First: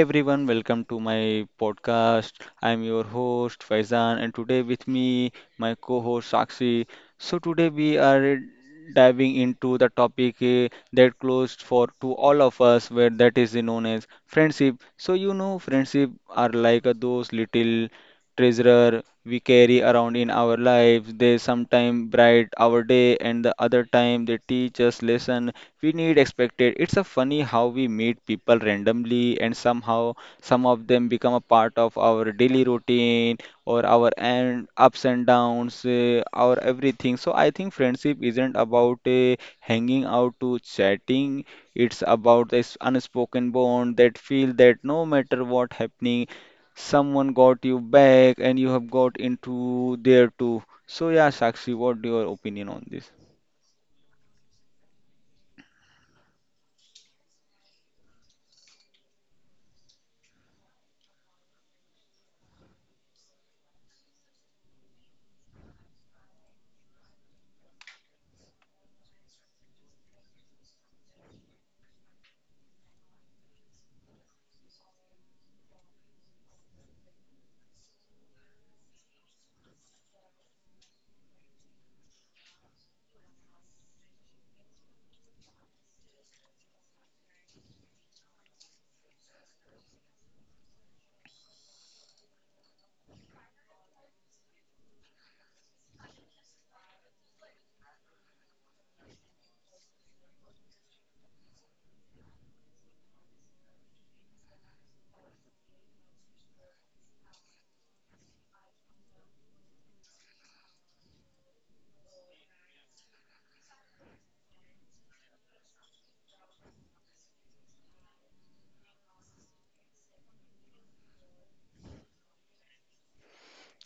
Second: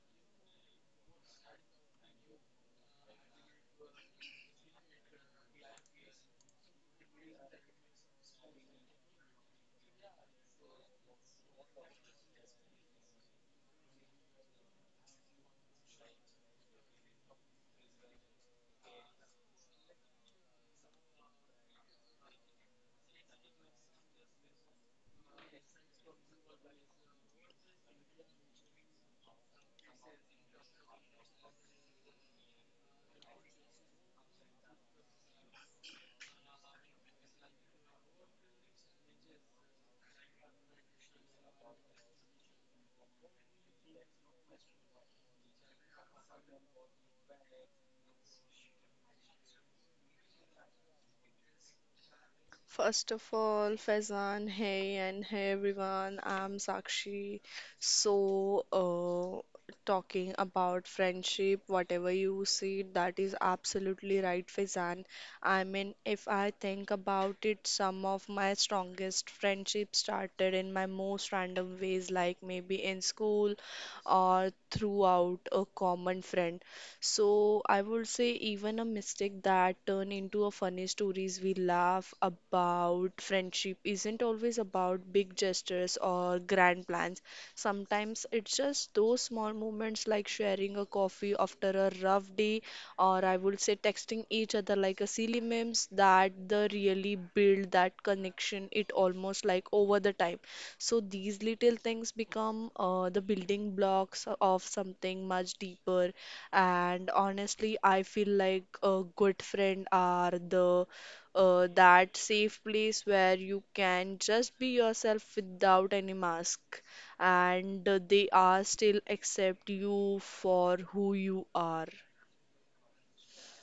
everyone, welcome to my podcast. I'm your host Faizan, and today with me my co-host Sakshi. So today we are diving into the topic that closed for to all of us, where that is known as friendship. So friendship are like those little treasure we carry around in our lives. They sometimes bright our day, and the other time they teach us lesson we need expected. It's a funny how we meet people randomly and somehow some of them become a part of our daily routine or our and ups and downs, our everything. So I think friendship isn't about hanging out to chatting. It's about this unspoken bond that feel that no matter what happening, someone got you back and you have got into there too. So yeah, Sakshi, what your opinion on this? First of all, Faizan, hey and hey everyone, I'm Sakshi. So, talking about friendship, whatever you see, that is absolutely right, Faizan. I mean, if I think about it, some of my strongest friendships started in my most random ways, like maybe in school or throughout a common friend. So I would say even a mistake that turn into a funny stories we laugh about friendship isn't always about big gestures or grand plans. Sometimes it's just those small moments like sharing a coffee after a rough day or I would say texting each other like a silly memes that the really build that connection it almost like over the time. So these little things become the building blocks of something much deeper and honestly, I feel like a good friend are the that safe place where you can just be yourself without any mask, and they are still accept you for who you are.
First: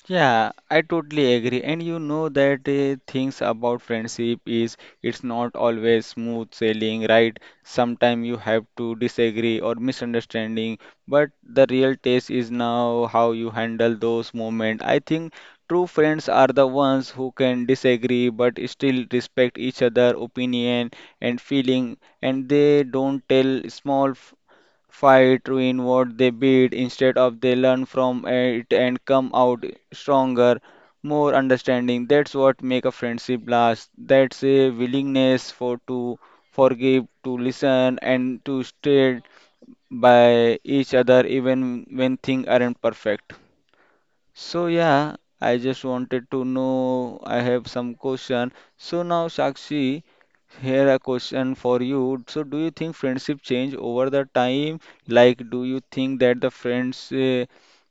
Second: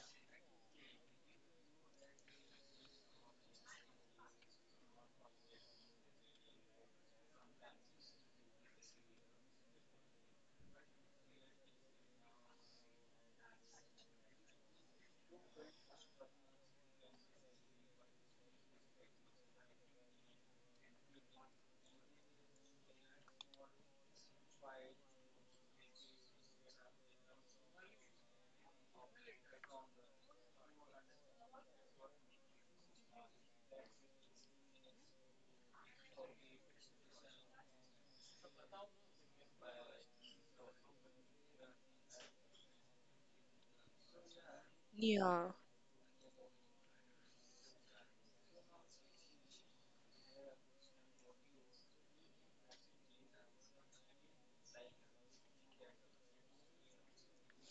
Yeah, I totally agree. And you know that things about friendship is it's not always smooth sailing, right? Sometimes you have to disagree or misunderstanding, but the real test is now how you handle those moments. I think true friends are the ones who can disagree but still respect each other opinion and feeling, and they don't tell small fight, ruin what they build. Instead of they learn from it and come out stronger, more understanding. That's what make a friendship last. That's a willingness for to forgive, to listen, and to stand by each other even when things aren't perfect. So yeah, I Yeah. just wanted to know. I have some question. So now, Sakshi, here a question for you. So do you think friendship change over the time? Like, do you think that the friends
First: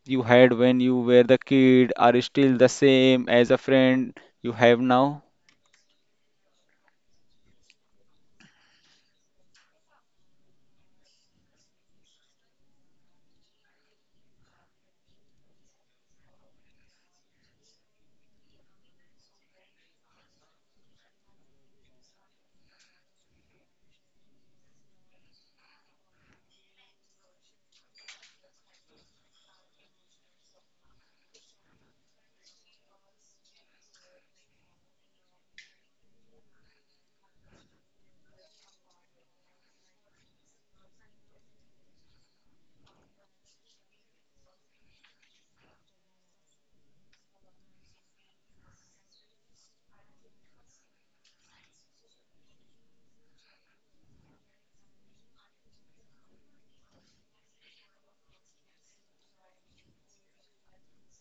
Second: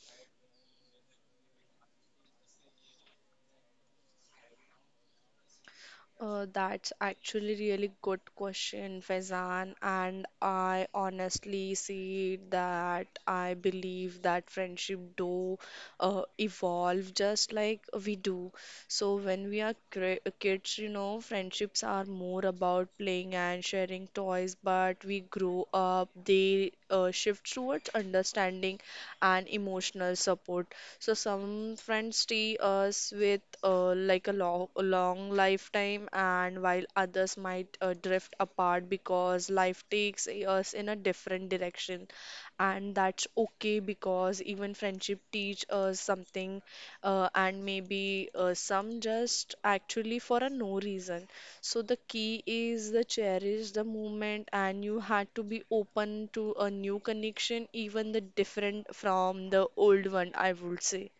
you had when you were the kid are still the same as a friend you have now? That's actually really good question, Faizan. And I honestly see that I believe that friendship do evolve just like we do. So when we are kids, you know, friendships are more about playing and sharing toys. But we grow up, they shift towards understanding and emotional support. So some friends see us with like a long lifetime, and while others might drift apart because life takes us in a different direction, and that's okay because even friendship teach us something, and maybe some just actually for a no reason. So the key is the cherish the moment and you had to be open to a new connection, even the different from the old one, I would say.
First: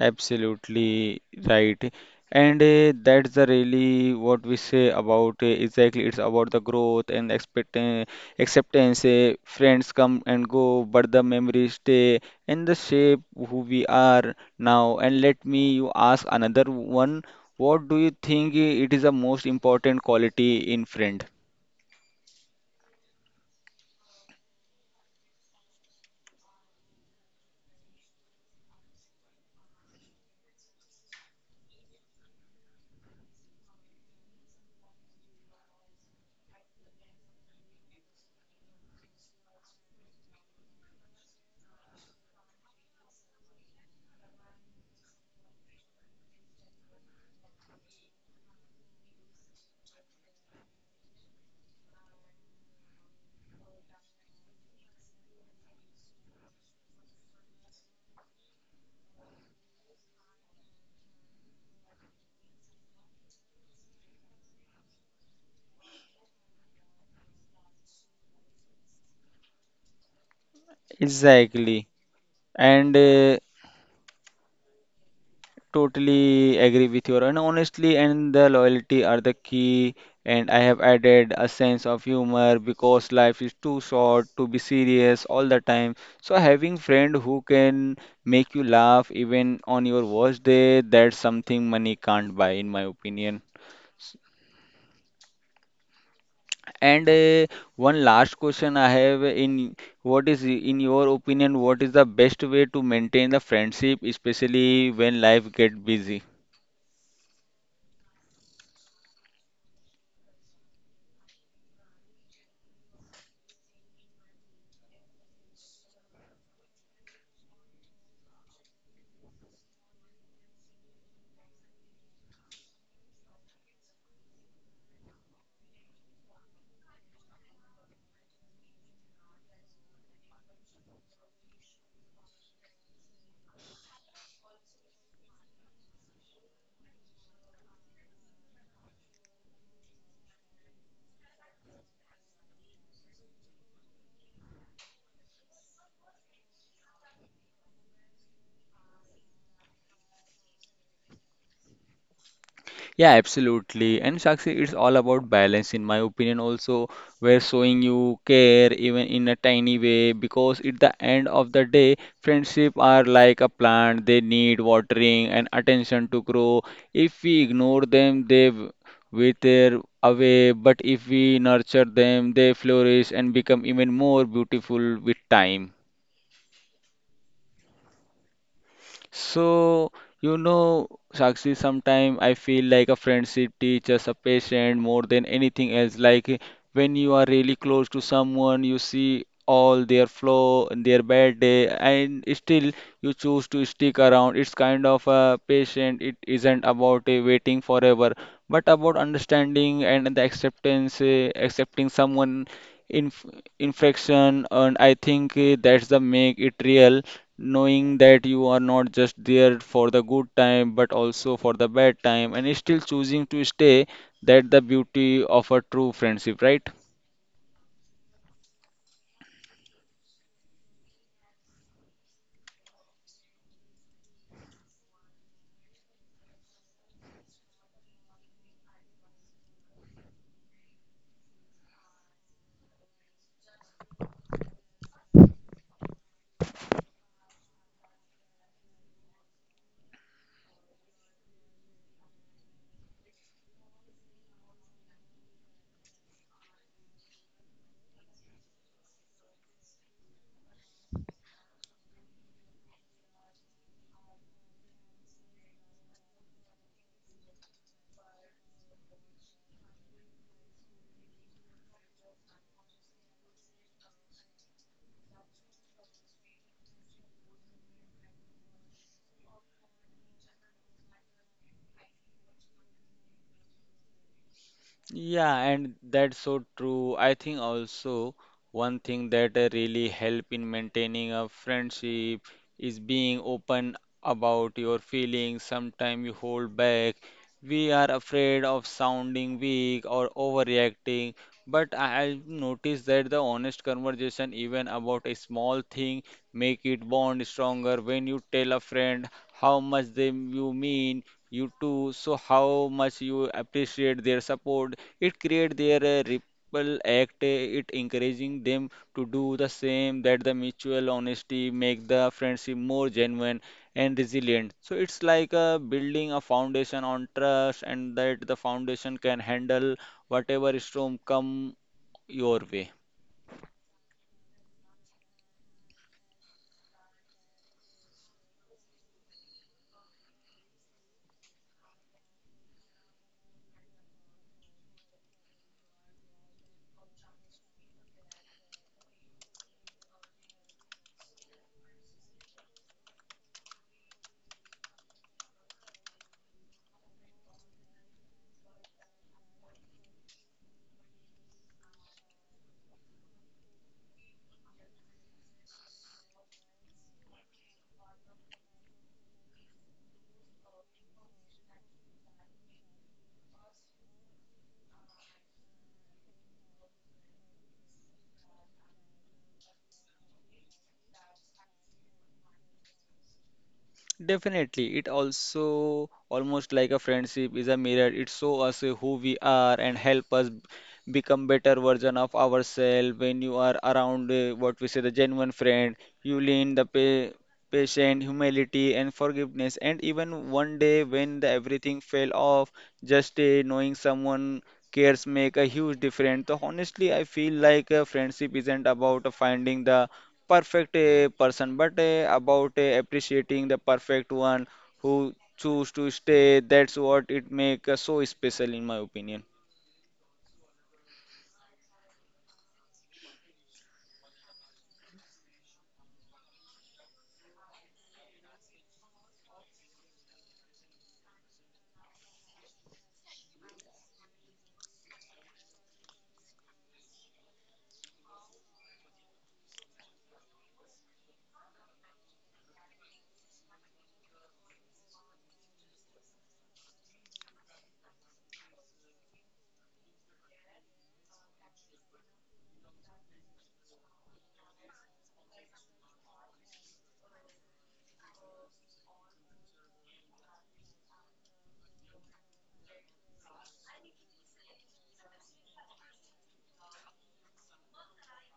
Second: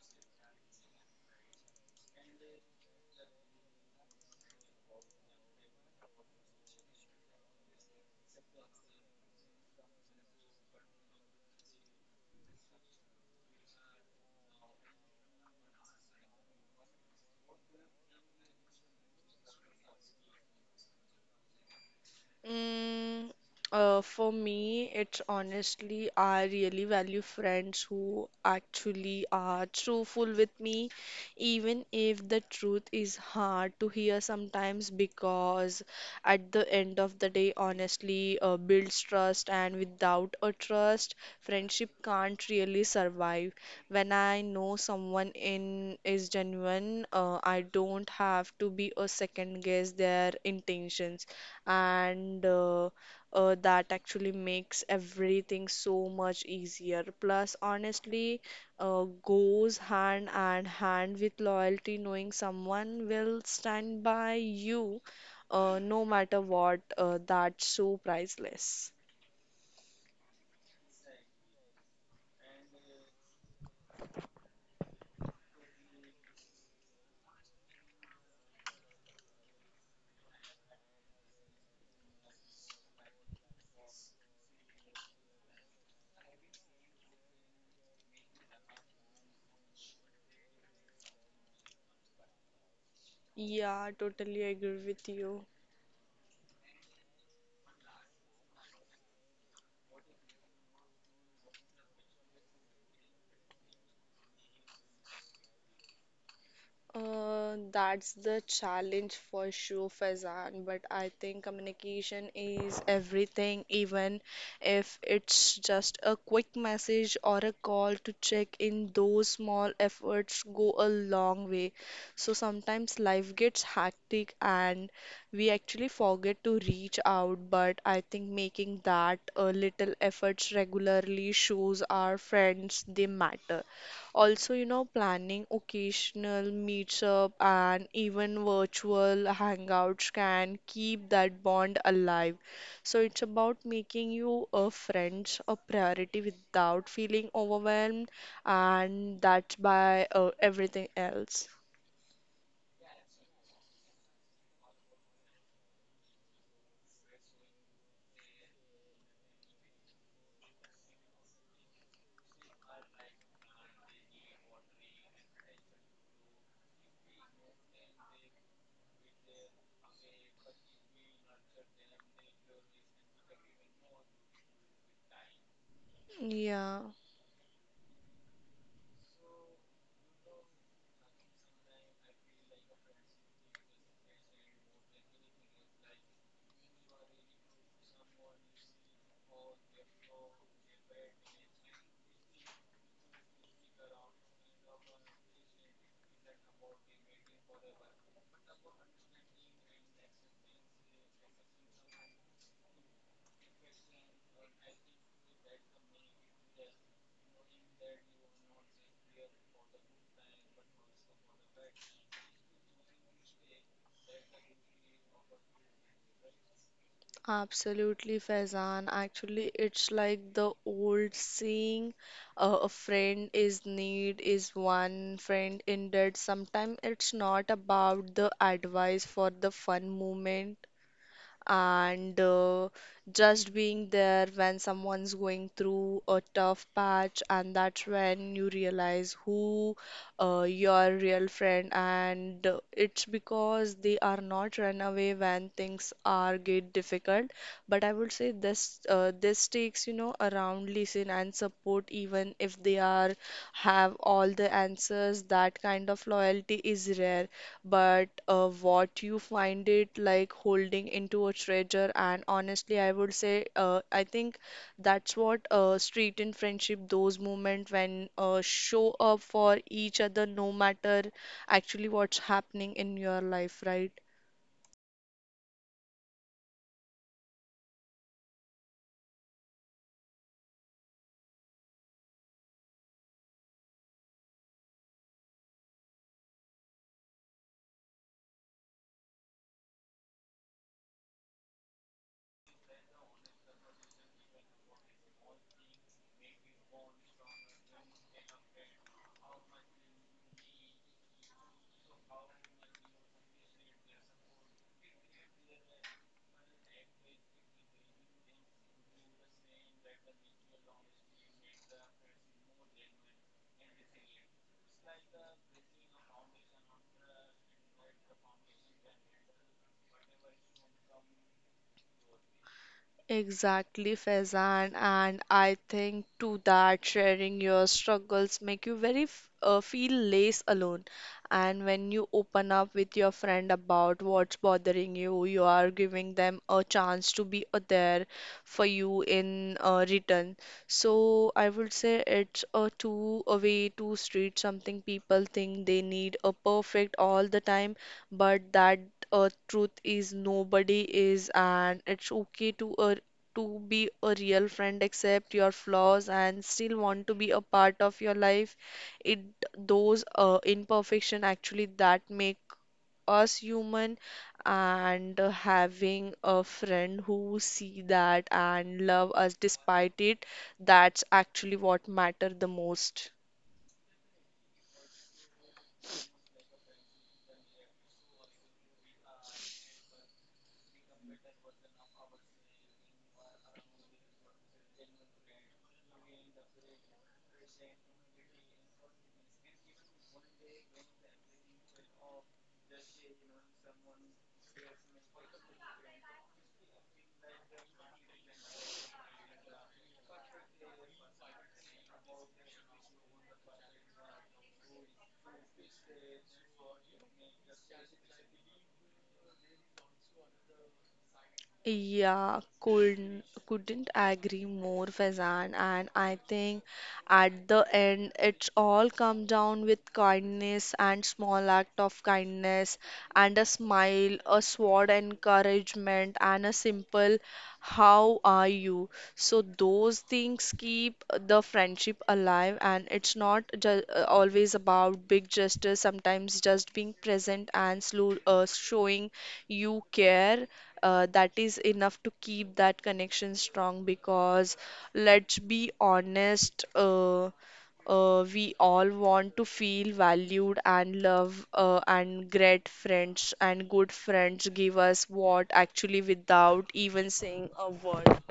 Absolutely right. And that's the really what we say about exactly it's about the growth and expect acceptance. Friends come and go, but the memories stay and the shape who we are now. And let me you ask another one. What do you think it is the most important quality in friend? Mm, for me, it's honestly, I really value friends who actually are truthful with me, even if the truth is hard to hear sometimes, because at the end of the day, honestly, builds trust, and without a trust, friendship can't really survive. When I know someone in is genuine, I don't have to be a second guess their intentions and that actually makes everything so much easier. Plus, honestly, goes hand and hand with loyalty, knowing someone will stand by you no matter what, that's so priceless. Exactly. And totally agree with your and honestly and the loyalty are the key, and I have added a sense of humor because life is too short to be serious all the time. So having friend who can make you laugh even on your worst day, that's something money can't buy in my opinion. Yeah, totally agree with you. And one last question I have in what is in your opinion what is the best way to maintain the friendship especially when life get busy? That's the challenge for sure, Faizan. But I think communication is everything, even if it's just a quick message or a call to check in, those small efforts go a long way. So sometimes life gets hectic and we actually forget to reach out. But I think making that a little efforts regularly shows our friends they matter. Also, you know, planning occasional meetup and even virtual hangouts can keep that bond alive. So it's about making you a friends a priority without feeling overwhelmed, and that's by everything else. Yeah, absolutely. And Sakshi, it's all about balance, in my opinion, also. We're showing you care even in a tiny way because at the end of the day, friendship are like a plant. They need watering and attention to grow. If we ignore them, wither away. But if we nurture them, they flourish and become even more beautiful with time. Yeah. So, you know, Sakshi, sometimes I feel like a friendship teaches a patient more than anything else. Like when you are really close to someone, you see all their flaw and their bad day, and still you choose to stick around. It's kind of a patient. It isn't about waiting forever, but about understanding and the acceptance, accepting someone in infection. And I think that's the make it real, knowing that you are not just there for the good time but also for the bad time and still choosing to stay, that the beauty of a true friendship, right? Absolutely, Faizan. Actually, it's like the old saying, a friend is need is one friend in debt. Sometimes it's not about the advice for the fun moment and just being there when someone's going through a tough patch, and that's when you realize who your real friend and it's because they are not run away when things are get difficult. But I would say this takes you know around listen and support even if they are have all the answers. That kind of loyalty is rare but what you find it like holding into a treasure. And honestly, I would say, I think that's what street in friendship, those moments when show up for each other, no matter actually what's happening in your life, right? Yeah, and that's so true. I think also one thing that really help in maintaining a friendship is being open about your feelings. Sometimes you hold back. We are afraid of sounding weak or overreacting, but I noticed that the honest conversation, even about a small thing, make it bond stronger. When you tell a friend how much they you mean, you too, so how much you appreciate their support, it create their ripple act, it encouraging them to do the same, that the mutual honesty make the friendship more genuine and resilient. So it's like building a foundation on trust, and that the foundation can handle whatever storm come your way. Exactly, Faizan, and I think to that sharing your struggles make you very feel less alone. And when you open up with your friend about what's bothering you, you are giving them a chance to be there for you in return. So I would say it's a two a way two street. Something people think they need a perfect all the time, but that truth is nobody is, and it's okay to be a real friend, accept your flaws, and still want to be a part of your life. It those imperfection actually that make us human and having a friend who see that and love us despite it that's actually what matter the most. Definitely, it also almost like a friendship is a mirror. It shows us who we are and become better version of ourselves. When you are around what we say the genuine friend, you lean the pa patient, humility, and forgiveness. And even one day when the everything fell off, just knowing someone cares make a huge difference. So honestly, I feel like friendship isn't about finding the perfect person but about appreciating the perfect one who choose to stay, that's what it make so special in my opinion. Yeah, couldn't agree more, Faizan. And I think at the end, it's all come down with kindness and small act of kindness and a smile, a sword encouragement, and a simple "How are you?" So those things keep the friendship alive, and it's not ju always about big gestures. Sometimes just being present and slow, showing you care that is enough to keep that connection strong because let's be honest, we all want to feel valued and love and great friends and good friends give us what actually without even saying a word.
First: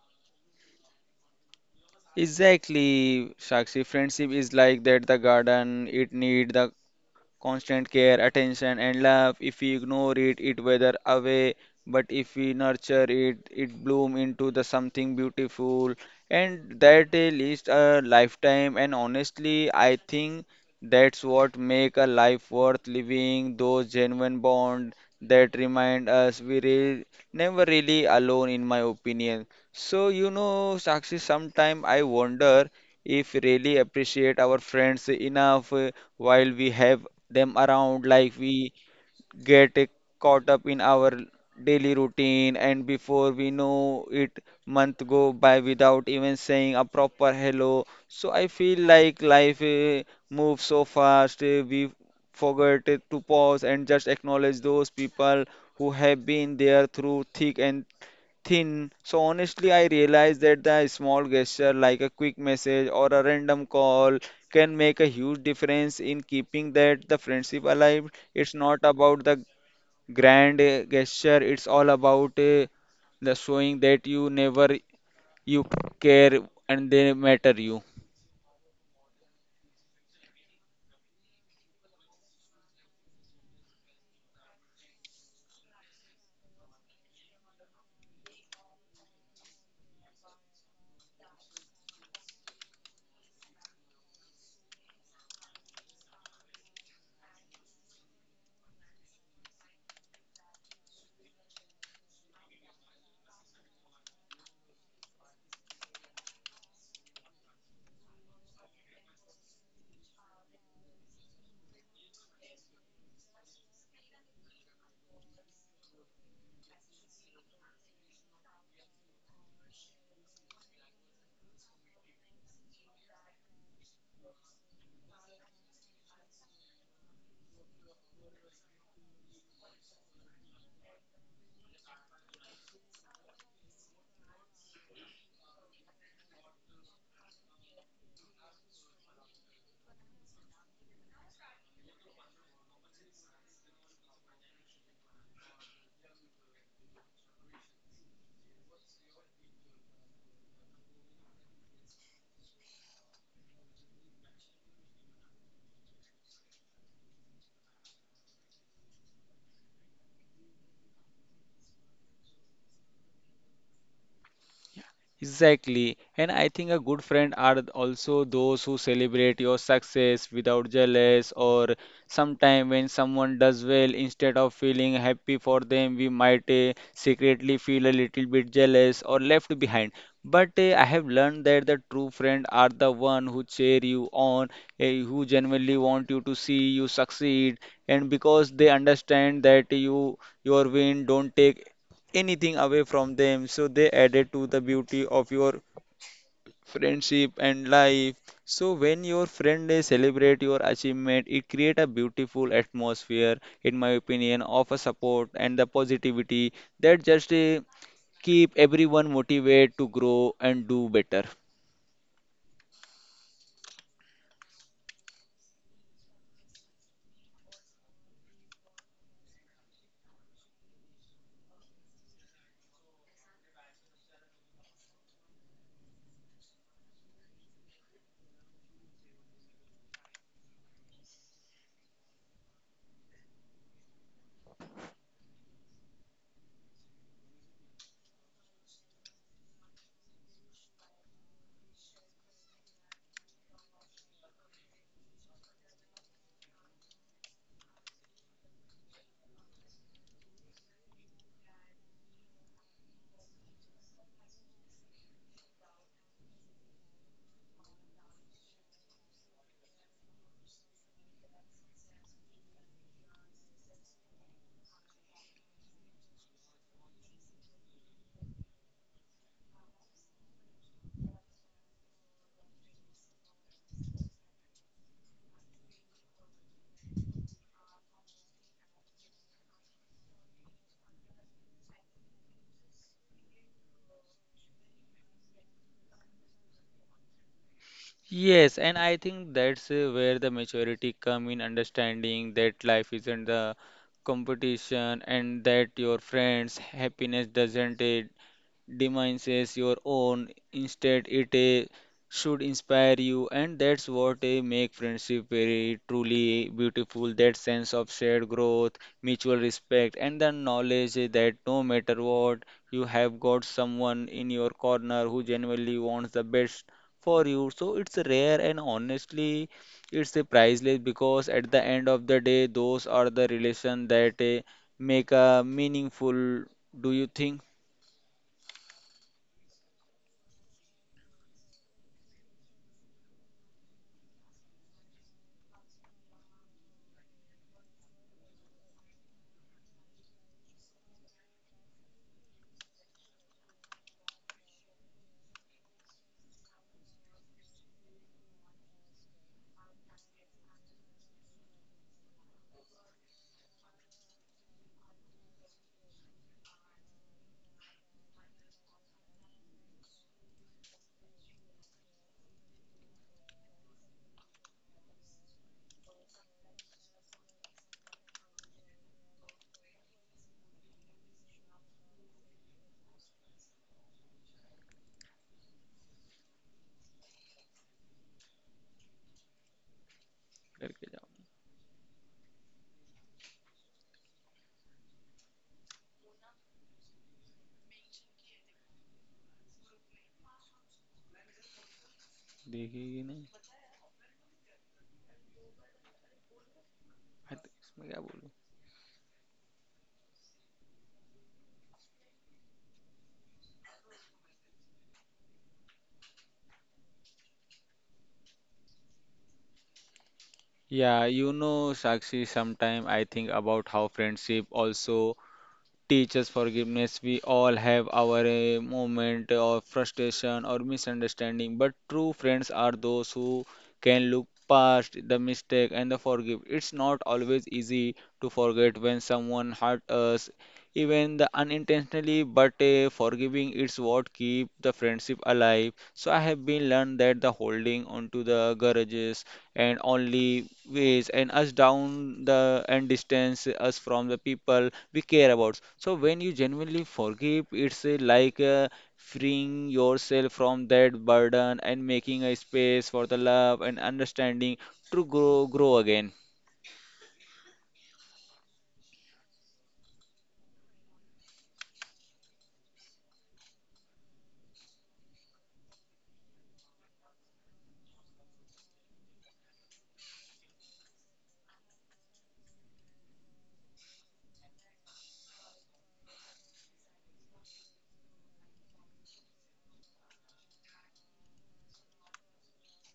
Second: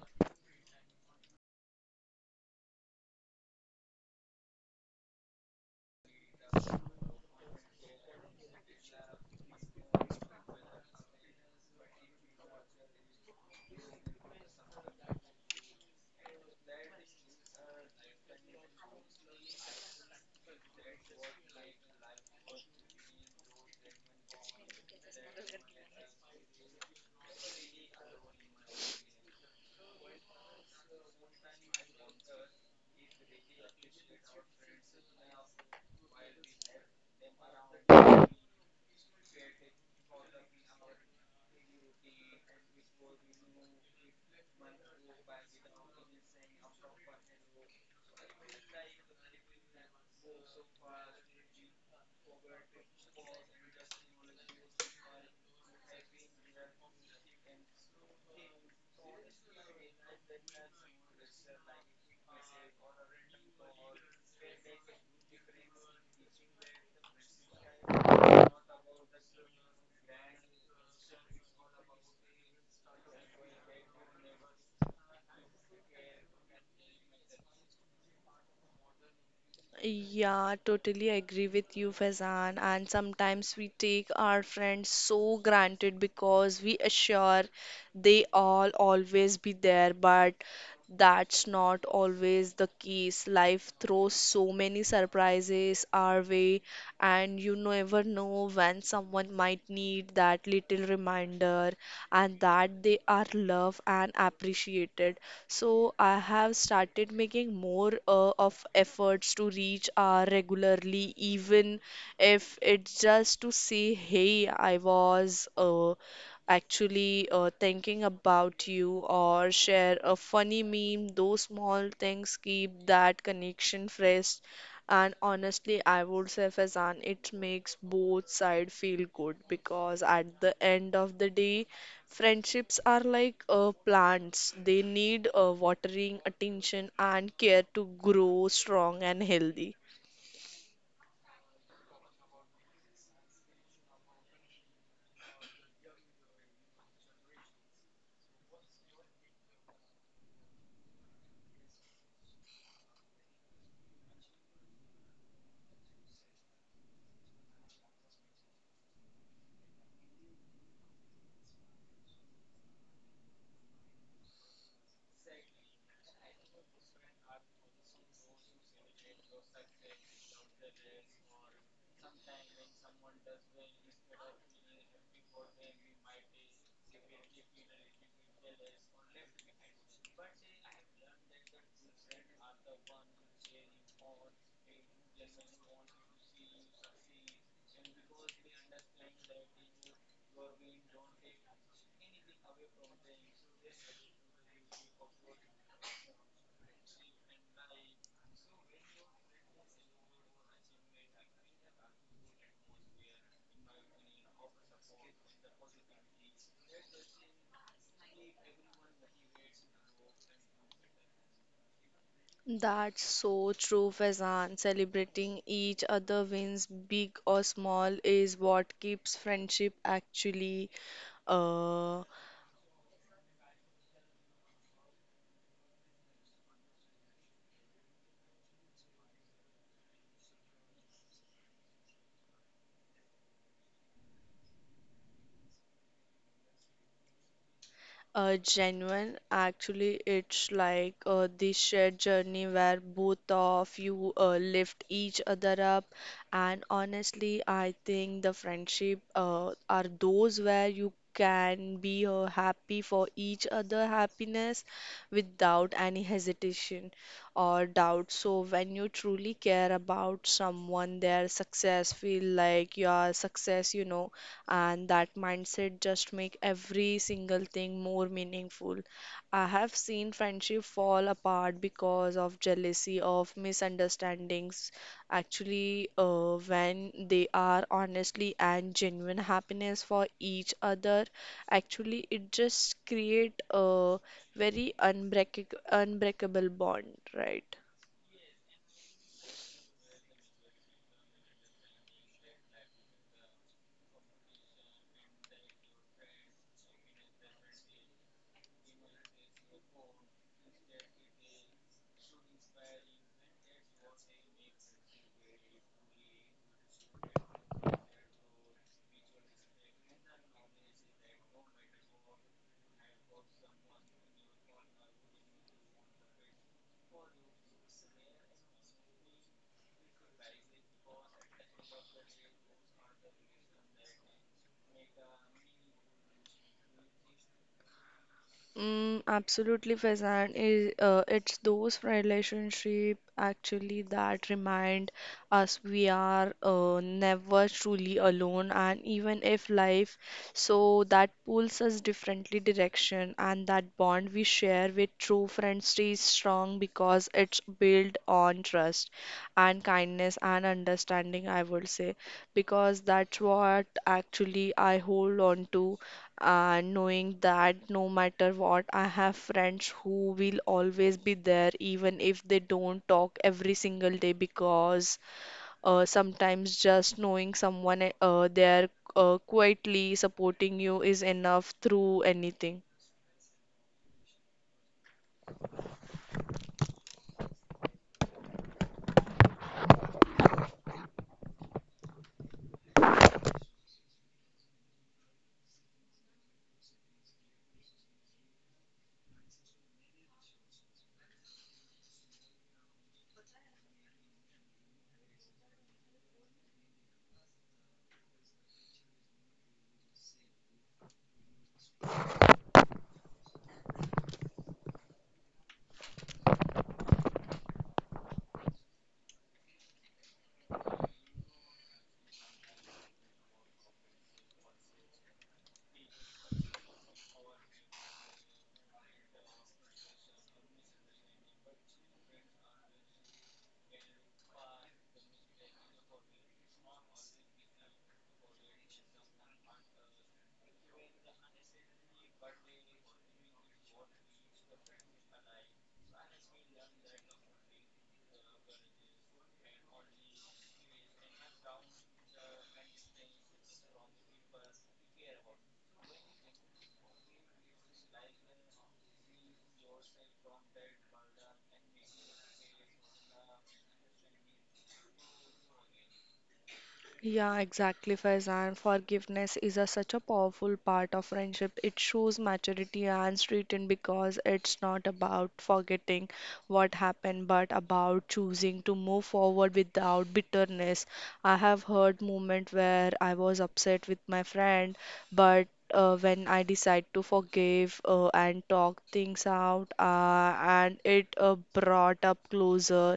Exactly, Sakshi, friendship is like that the garden, it need the constant care, attention, and love. If we ignore it, it wither away. But if we nurture it, it bloom into the something beautiful. And that lasts a lifetime. And honestly, I think that's what make a life worth living. Those genuine bonds that remind us we re never really alone, in my opinion. So Sakshi, sometime I wonder if really appreciate our friends enough while we have them around, like we get caught up in our daily routine and before we know it month go by without even saying a proper hello. So I feel like life moves so fast, we forget to pause and just acknowledge those people who have been there through thick and thin. So honestly, I realized that the small gesture like a quick message or a random call can make a huge difference in keeping that the friendship alive. It's not about the grand gesture, it's all about the showing that you never you care and they matter you. Yeah, totally agree with you, Faizan. And sometimes we take our friends so granted because we assure they all always be there. But that's not always the case. Life throws so many surprises our way, and you never know when someone might need that little reminder and that they are loved and appreciated. So, I have started making more of efforts to reach our regularly, even if it's just to say, Hey, I was. Actually thinking about you or share a funny meme. Those small things keep that connection fresh. And honestly, I would say, Fazan, it makes both sides feel good because at the end of the day, friendships are like plants. They need watering, attention, and care to grow strong and healthy. Exactly. And I think a good friend are also those who celebrate your success without jealous or sometime when someone does well, instead of feeling happy for them, we might secretly feel a little bit jealous or left behind. But I have learned that the true friend are the one who cheer you on, who genuinely want you to see you succeed, and because they understand that your win don't take anything away from them, so they added to the beauty of your friendship and life. So when your friend they celebrate your achievement, it create a beautiful atmosphere, in my opinion, of a support and the positivity that just keep everyone motivated to grow and do better. That's so true, Faizan. Celebrating each other wins, big or small, is what keeps friendship actually. Uh, Genuine. Actually, it's like the shared journey where both of you lift each other up. And honestly, I think the friendship are those where you can be happy for each other happiness without any hesitation or doubt. So when you truly care about someone, their success feel like your success, you know and that mindset just make every single thing more meaningful. I have seen friendship fall apart because of jealousy, of misunderstandings. Actually, when they are honestly and genuine happiness for each other, actually it just create a very unbreakable bond, right? Yes, and I think that's where the maturity come in understanding that life isn't the competition and that your friends' happiness doesn't demise your own. Instead, it should inspire you, and that's what make friendship very truly beautiful. That sense of shared growth, mutual respect, and the knowledge that no matter what, you have got someone in your corner who genuinely wants the best for you. So it's rare, and honestly, it's priceless because at the end of the day, those are the relation that make a meaningful. Do you think? Absolutely, Faizan. Is It's those relationship actually that remind us we are never truly alone, and even if life, so that pulls us differently direction, and that bond we share with true friends stays strong because it's built on trust and kindness and understanding, I would say, because that's what actually I hold on to knowing that no matter what, I have friends who will always be there, even if they don't talk every single day, because sometimes just knowing someone there quietly supporting you is enough through anything. देखेगी नहीं. I think इसमें क्या बोलूं. Yeah, Sakshi, sometime I think about how friendship also teaches forgiveness. We all have our moment of frustration or misunderstanding, but true friends are those who can look past the mistake and the forgive. It's not always easy to forget when someone hurt us, even the unintentionally, but forgiving is what keep the friendship alive. So I have been learned that the holding onto the grudges and only ways and us down the and distance us from the people we care about. So when you genuinely forgive, it's like freeing yourself from that burden and making a space for the love and understanding to grow again. Yeah, exactly, Faizan. Forgiveness is a, such a powerful part of friendship. It shows maturity and strength because it's not about forgetting what happened, but about choosing to move forward without bitterness. I have heard moment where I was upset with my friend, but when I decide to forgive and talk things out, and it brought up closer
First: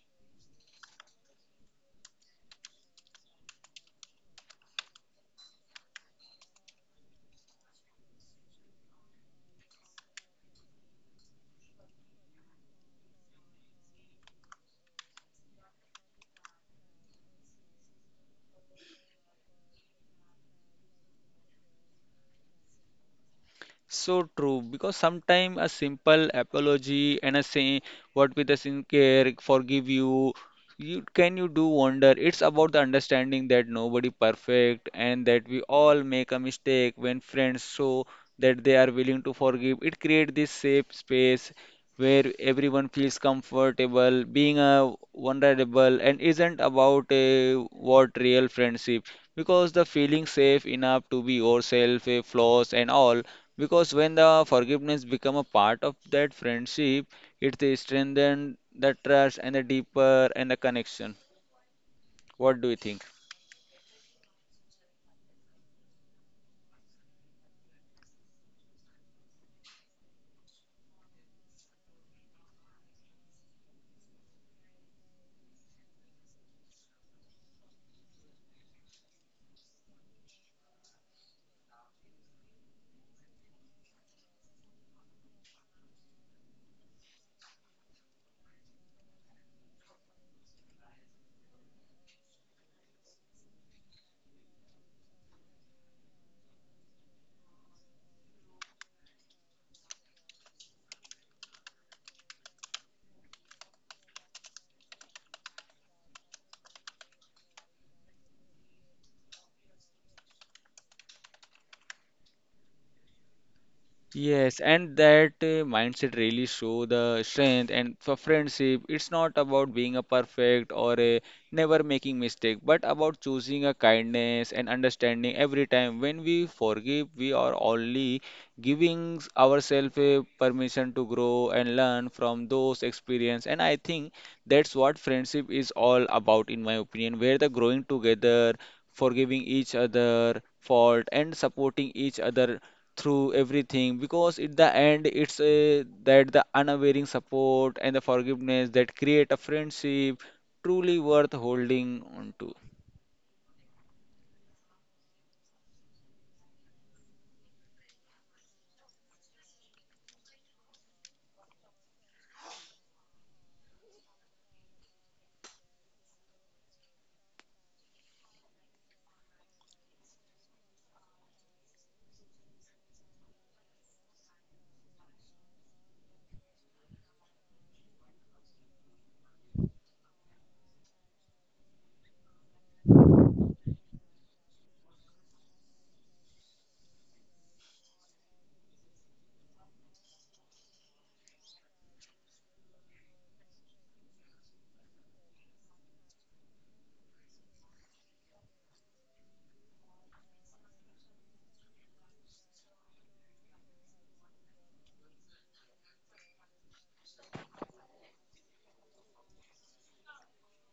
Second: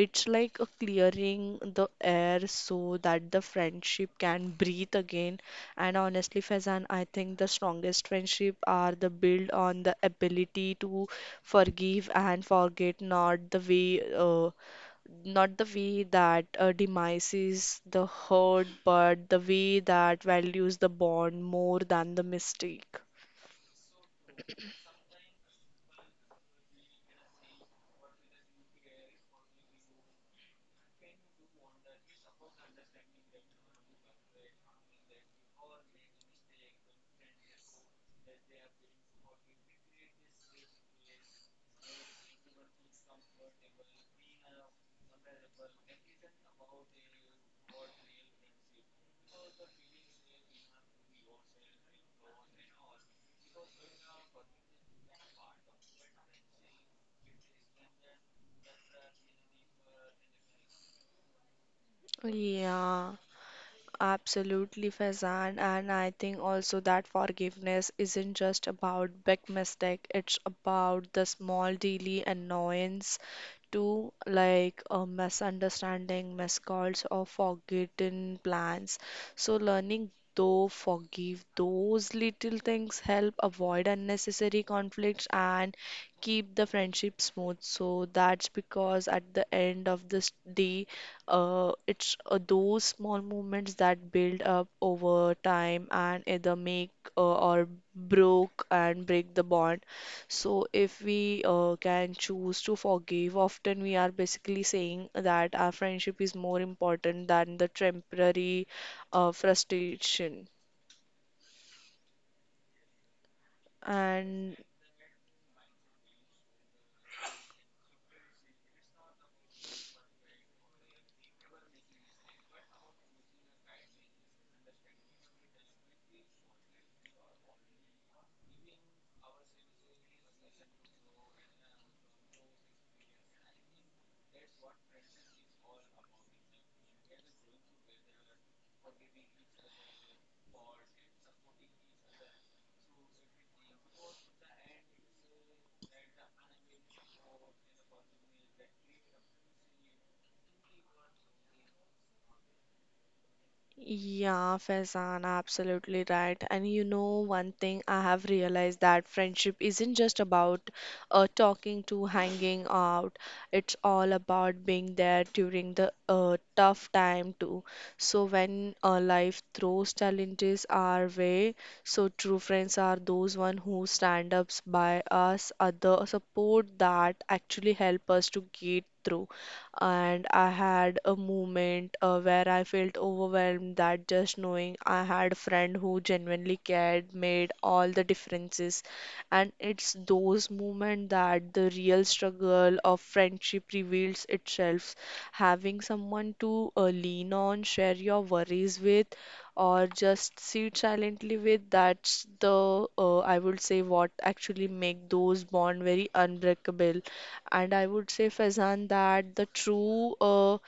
it's like a clearing the air so that the friendship can breathe again. And honestly, Faizan, I think the strongest friendship are the build on the ability to forgive and forget, not the way that demises the hurt, but the way that values the bond more than the mistake. So true, because sometimes a simple apology and a saying what with a sincere forgive you, you can you do wonder. It's about the understanding that nobody perfect and that we all make a mistake when friends show that they are willing to forgive. It creates this safe space where everyone feels comfortable being a vulnerable, and isn't about a what real friendship because the feeling safe enough to be yourself, a flaws and all, because when the forgiveness become a part of that friendship, it strengthens the trust and the deeper and the connection. What do you think? Yeah. Absolutely, Faizan. And I think also that forgiveness isn't just about big mistake, it's about the small daily annoyance too, like a misunderstanding, miscalls, or forgotten plans. So learning though forgive those little things help avoid unnecessary conflicts and keep the friendship smooth. So that's because at the end of this day, it's those small moments that build up over time and either make or broke and break the bond. So if we can choose to forgive, often we are basically saying that our friendship is more important than the temporary frustration. Yes, And and that mindset really show the strength and for friendship, it's not about being a perfect or a never making mistake, but about choosing a kindness and understanding every time. When we forgive, we are only giving ourselves a permission to grow and learn from those experience. And I think that's what friendship is all about, in my opinion, where the growing together, forgiving each other fault, and supporting each other through everything, because in the end it's that the unwavering support and the forgiveness that create a friendship truly worth holding on to. yeah, Faizan, absolutely right. And you know, one thing I have realized that friendship isn't just about talking to hanging out. It's all about being there during the tough time too. So when life throws challenges our way, so true friends are those one who stand ups by us, other support that actually help us to get through and I had a moment where I felt overwhelmed that just knowing I had a friend who genuinely cared made all the differences. And it's those moments that the real struggle of friendship reveals itself. Having someone to lean on, share your worries with, or just sit silently with, that's I would say, what actually make those bond very unbreakable. And I would say, Faizan, that the true, uh,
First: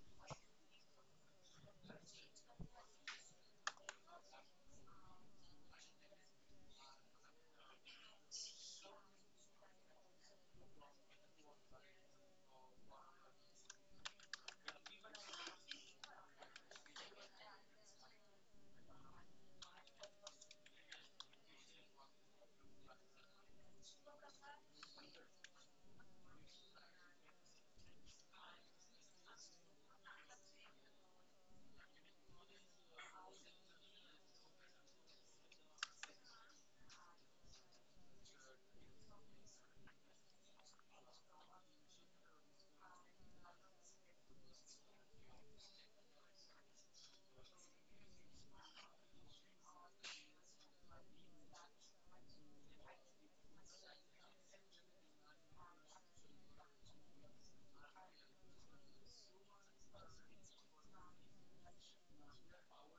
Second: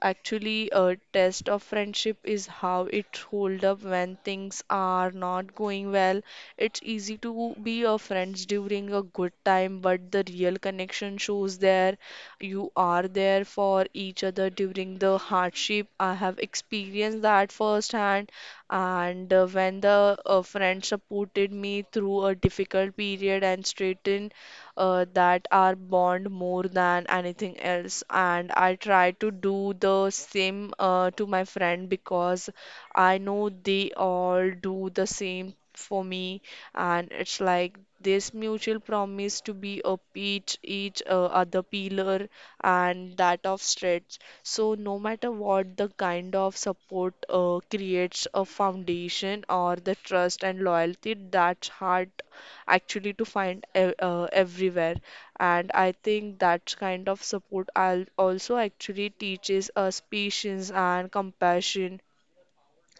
actually, uh, test of friendship is how it hold up when things are not going well. It's easy to be a friends during a good time, but the real connection shows there. You are there for each other during the hardship. I have experienced that firsthand, and when the friend supported me through a difficult period and straightened that are bond more than anything else. And I try to do the same to my friend because I know they all do the same for me. And it's like this mutual promise to be a each other pillar and that of stretch. So no matter what the kind of support creates a foundation or the trust and loyalty that's hard actually to find everywhere. And I think that kind of support also actually teaches us patience and compassion.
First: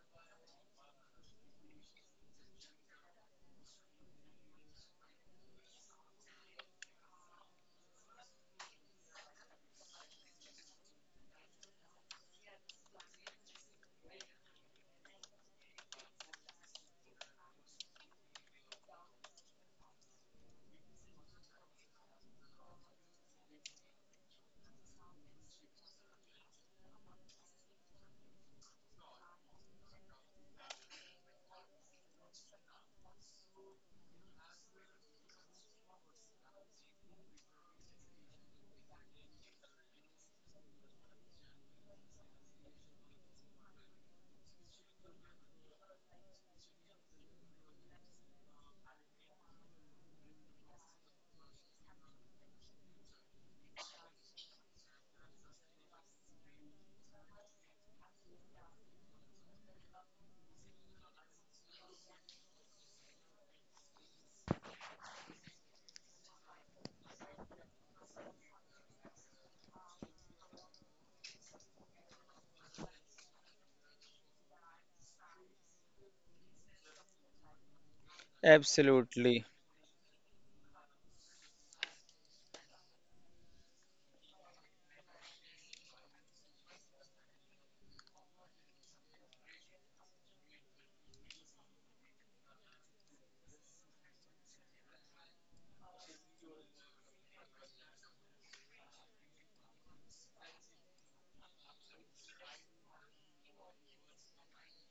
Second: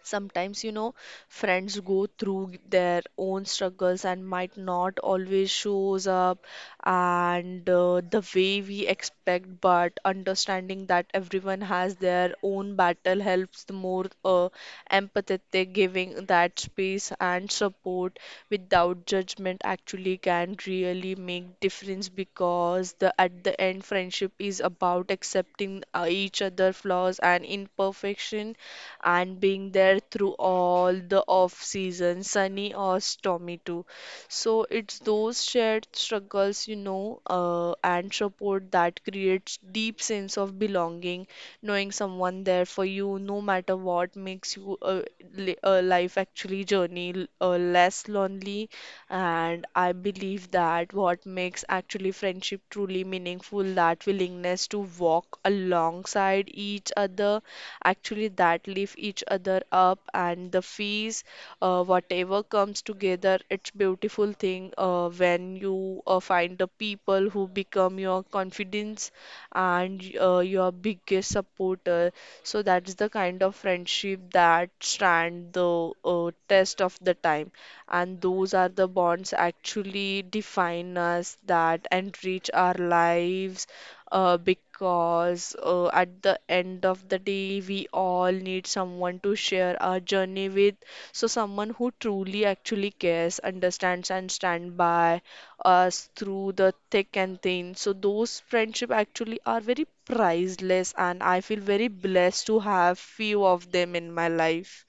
Sometimes, you know, friends go through their own struggles and might not always shows up and the way we expect, but understanding that everyone has their own battle helps the more empathetic, giving that space and support without judgment actually can really make difference because the at the end friendship is about accepting each other flaws and imperfection, and being there through all the off season, sunny or stormy too. So it's those shared struggles, and support that creates deep sense of belonging, knowing someone there for you, no matter what makes you a life actually journey less lonely, and I believe that what makes actually friendship truly meaningful, that willingness to walk alongside each other, actually that lift each other up and the fees, whatever comes together, it's beautiful thing when you find the people who become your confidence and your biggest supporter. So that's the kind of friendship that stand the test of the time, and those are the bonds Absolutely. actually define us that enrich our lives, because at the end of the day we all need someone to share our journey with, so someone who truly actually cares, understands and stand by us through the thick and thin. So those friendship actually are very priceless, and I feel very blessed to have few of them in my life.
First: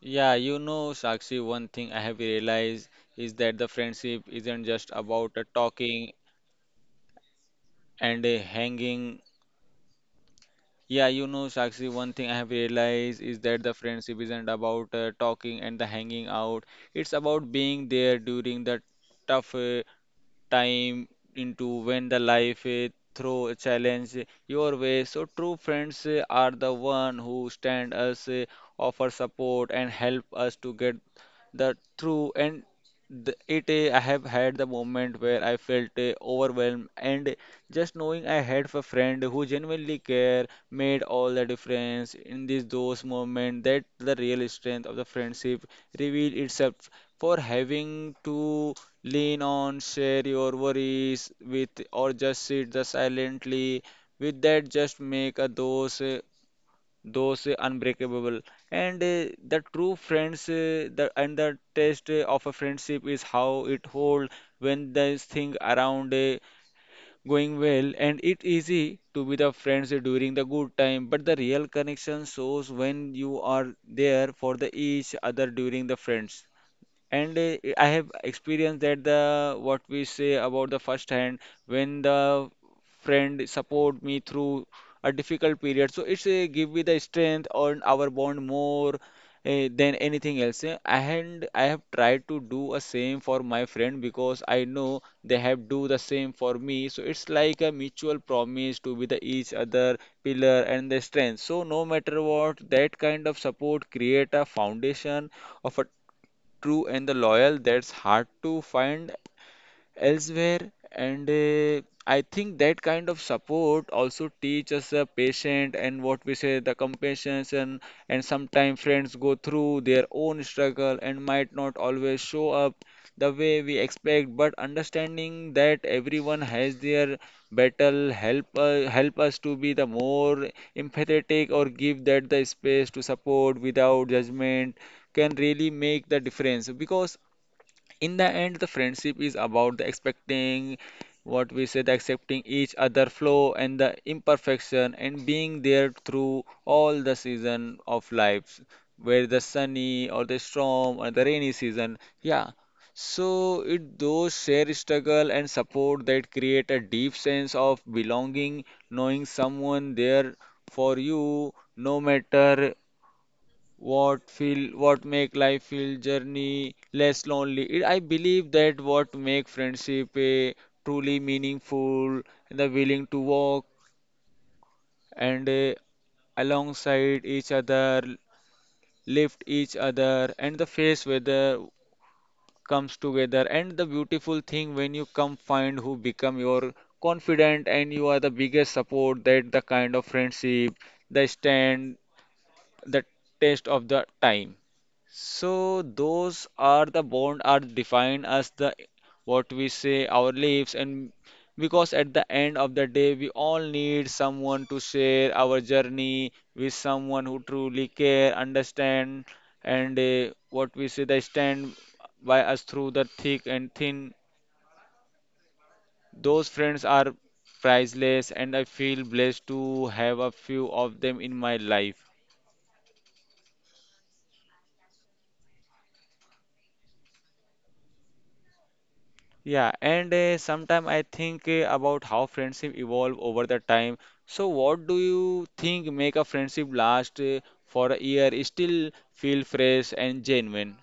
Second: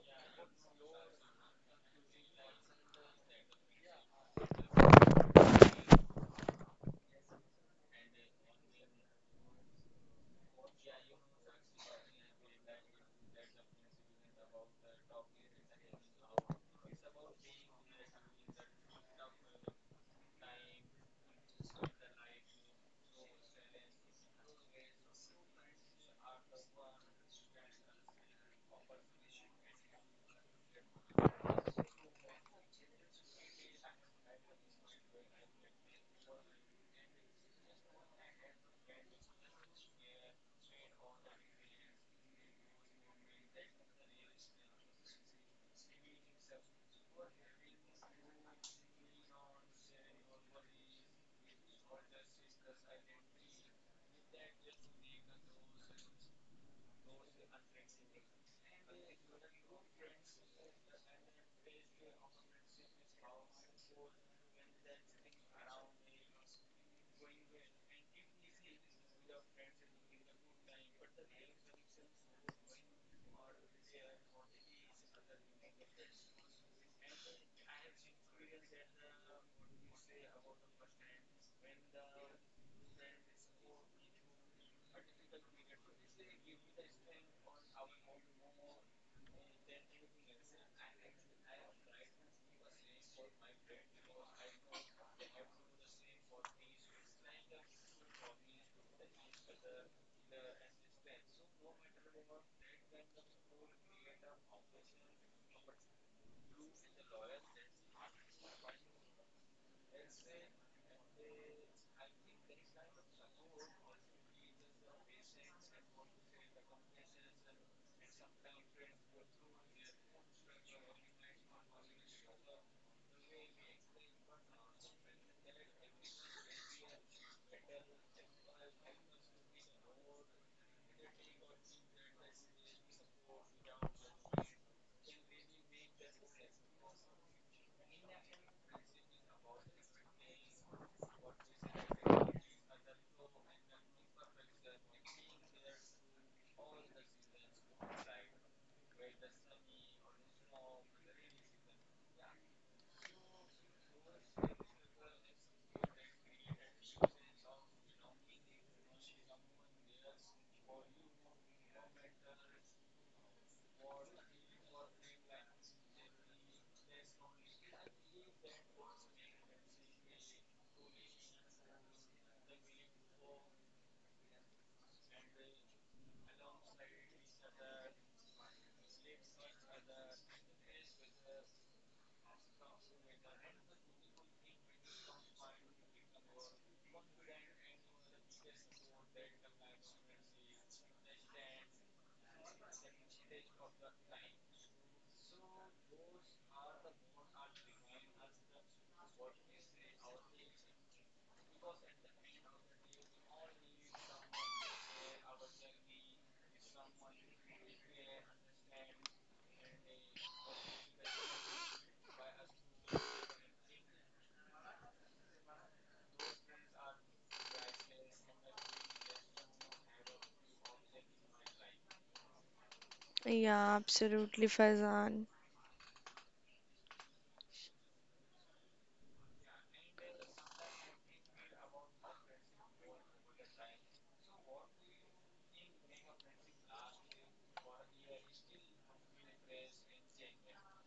Yeah, Sakshi, one thing I have realized is that the friendship isn't just about a talking and a hanging. Yeah, Sakshi, one thing I have realized is that the friendship isn't about talking and the hanging out. It's about being there during the tough time, into when the life throw a challenge your way. So true friends are the one who stand us, offer support and help us to get the through. And I have had the moment where I felt overwhelmed, and just knowing I had a friend who genuinely care made all the difference in this those moment that the real strength of the friendship revealed itself for having to lean on, share your worries with, or just sit the silently with that. Just make a those unbreakable. And the true friends, the and the test of a friendship is how it hold when this thing around going well. And it easy to be the friends during the good time, but the real connection shows when you are there for the each other during the friends. And I have experienced that the what we say about the first hand when the friend support me through a difficult period. So it's give me the strength on our bond more than anything else. Eh. And I have tried to do a same for my friend because I know they have do the same for me. So it's like a mutual promise to be the each other pillar and the strength. So no matter what, that kind of support create a foundation of a true and the loyal that's hard to find elsewhere, and I think that kind of support also teach us a patient and what we say the compassion. And sometimes friends go through their own struggle and might not always show up the way we expect, but understanding that everyone has their battle help us to be the more empathetic or give that the space to support without judgment can really make the difference, because in the end the friendship is about the expecting what we said accepting each other flaw and the imperfection and being there through all the season of life, where the sunny or the storm or the rainy season, yeah. So it those share struggle and support that create a deep sense of belonging, knowing someone there for you no matter what feel what make life feel journey less lonely. I believe that what make friendship truly meaningful, the willing to walk and eh, alongside each other, lift each other and the face weather comes together, and the beautiful thing when you come find who become your confident and you are the biggest support, that the kind of friendship they stand the test of the time. So those are the bond are defined as the what we say our lives, and because at the end of the day we all need someone to share our journey with, someone who truly care, understand, and what we say they stand by us through the thick and thin. Those friends are priceless and I feel blessed to have a few of them in my life. Yeah, absolutely, Faizan. Yeah, and sometime I think about how friendship evolve over the time. So, what do you think make a friendship last for a year, still feel fresh and genuine?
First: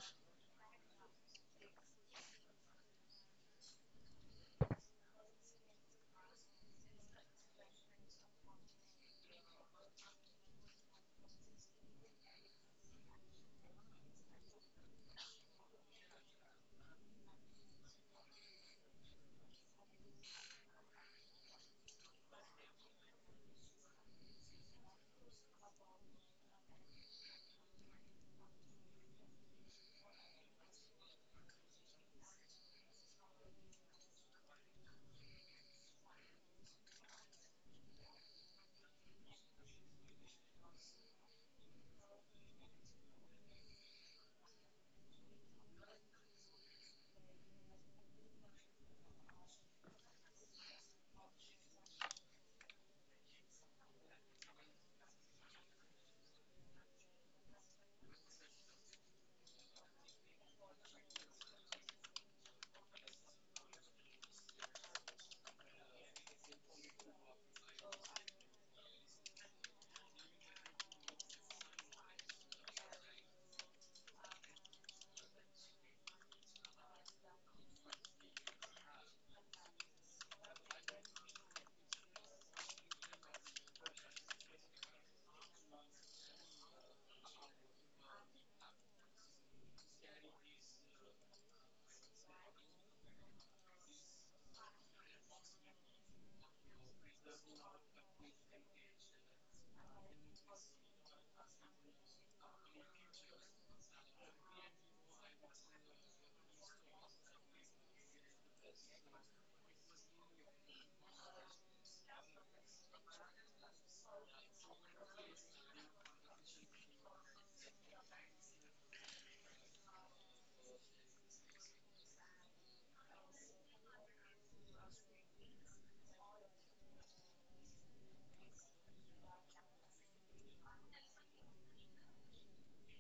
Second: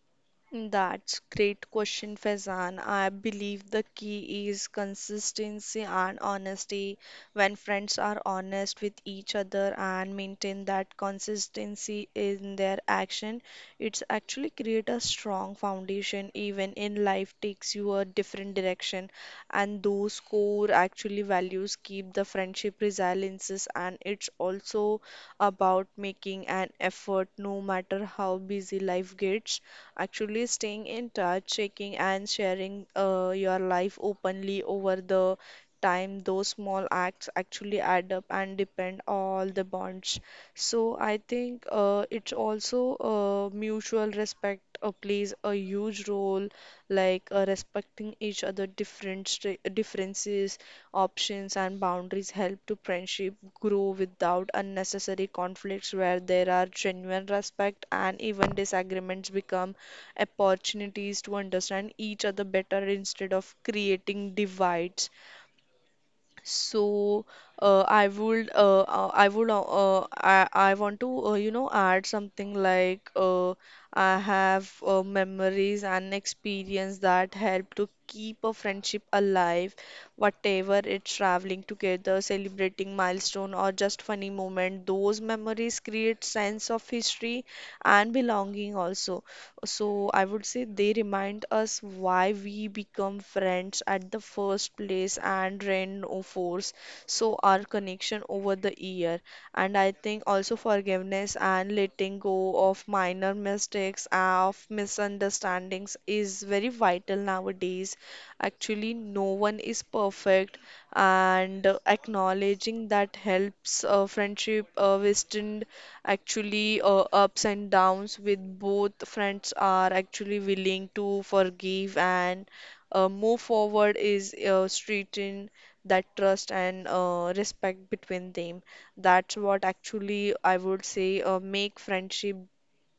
That's great question, Faizan. I believe the key is consistency and honesty. When friends are honest with each other and maintain that consistency in their action, it's actually create a strong foundation even in life takes you a different direction. And those core actually values keep the friendship resiliences, and it's also about making an effort no matter how busy life gets, actually staying in touch, checking and sharing your life openly over the time. Those small acts actually add up and depend all the bonds. So I think it's also mutual respect plays a huge role, like respecting each other different differences, options and boundaries help to friendship grow without unnecessary conflicts where there are genuine respect, and even disagreements become opportunities to understand each other better instead of creating divides. So I would I would I want to add something like I have memories and experience that help to keep a friendship alive, whatever it's traveling together, celebrating milestone or just funny moment. Those memories create sense of history and belonging also. So I would say they remind us why we become friends at the first place and reinforce so our connection over the year. And I think also forgiveness and letting go of minor mistakes, of misunderstandings is very vital nowadays. Actually, no one is perfect, and acknowledging that helps friendship withstand actually ups and downs with both friends are actually willing to forgive, and move forward is strengthen that trust and respect between them. That's what actually I would say make friendship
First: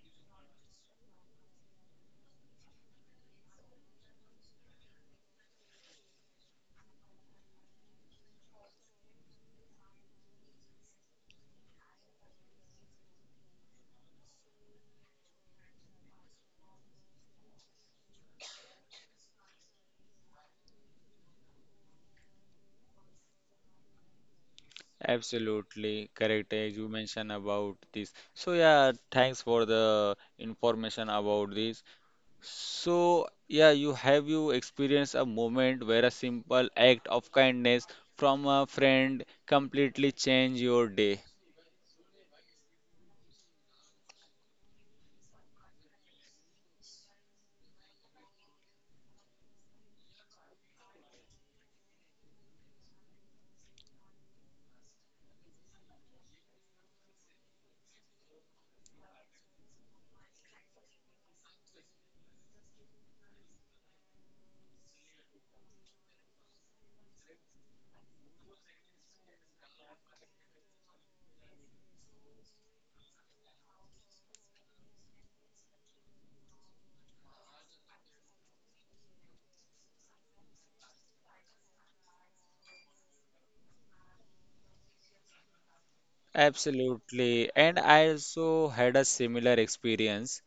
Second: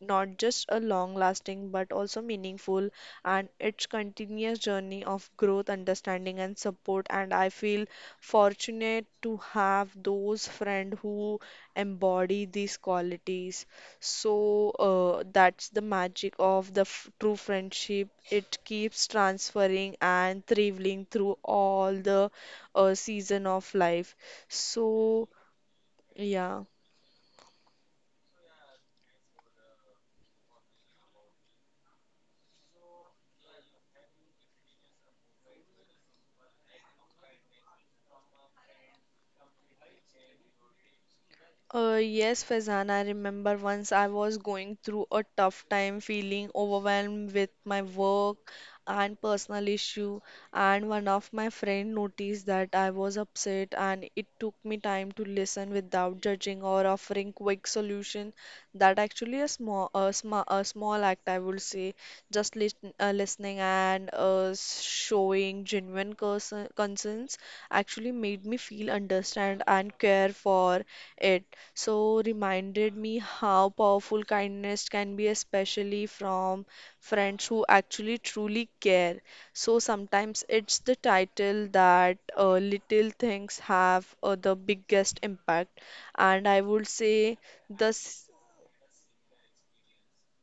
not just a long lasting but also meaningful, and it's continuous journey of growth understanding and support, and I feel fortunate to have those friend who embody these qualities. So that's the magic of the f true friendship. It keeps transferring and thriving through all the season of life. So Absolutely correct, yeah. as you mentioned about this. So, yeah, thanks for the information about this. So, yeah, you have you experienced a moment where a simple act of kindness from a friend completely change your day? Yes, Faizan, I remember once I was going through a tough time, feeling overwhelmed with my work and personal issue, and one of my friend noticed that I was upset, and it took me time to listen without judging or offering quick solution. That actually a small act, I would say, just listening and showing genuine concerns actually made me feel understand and care for it, so reminded me how powerful kindness can be, especially from friends who actually truly care. So sometimes it's the title that little things have the biggest impact, and I would say Absolutely. And I this. also had a similar experience.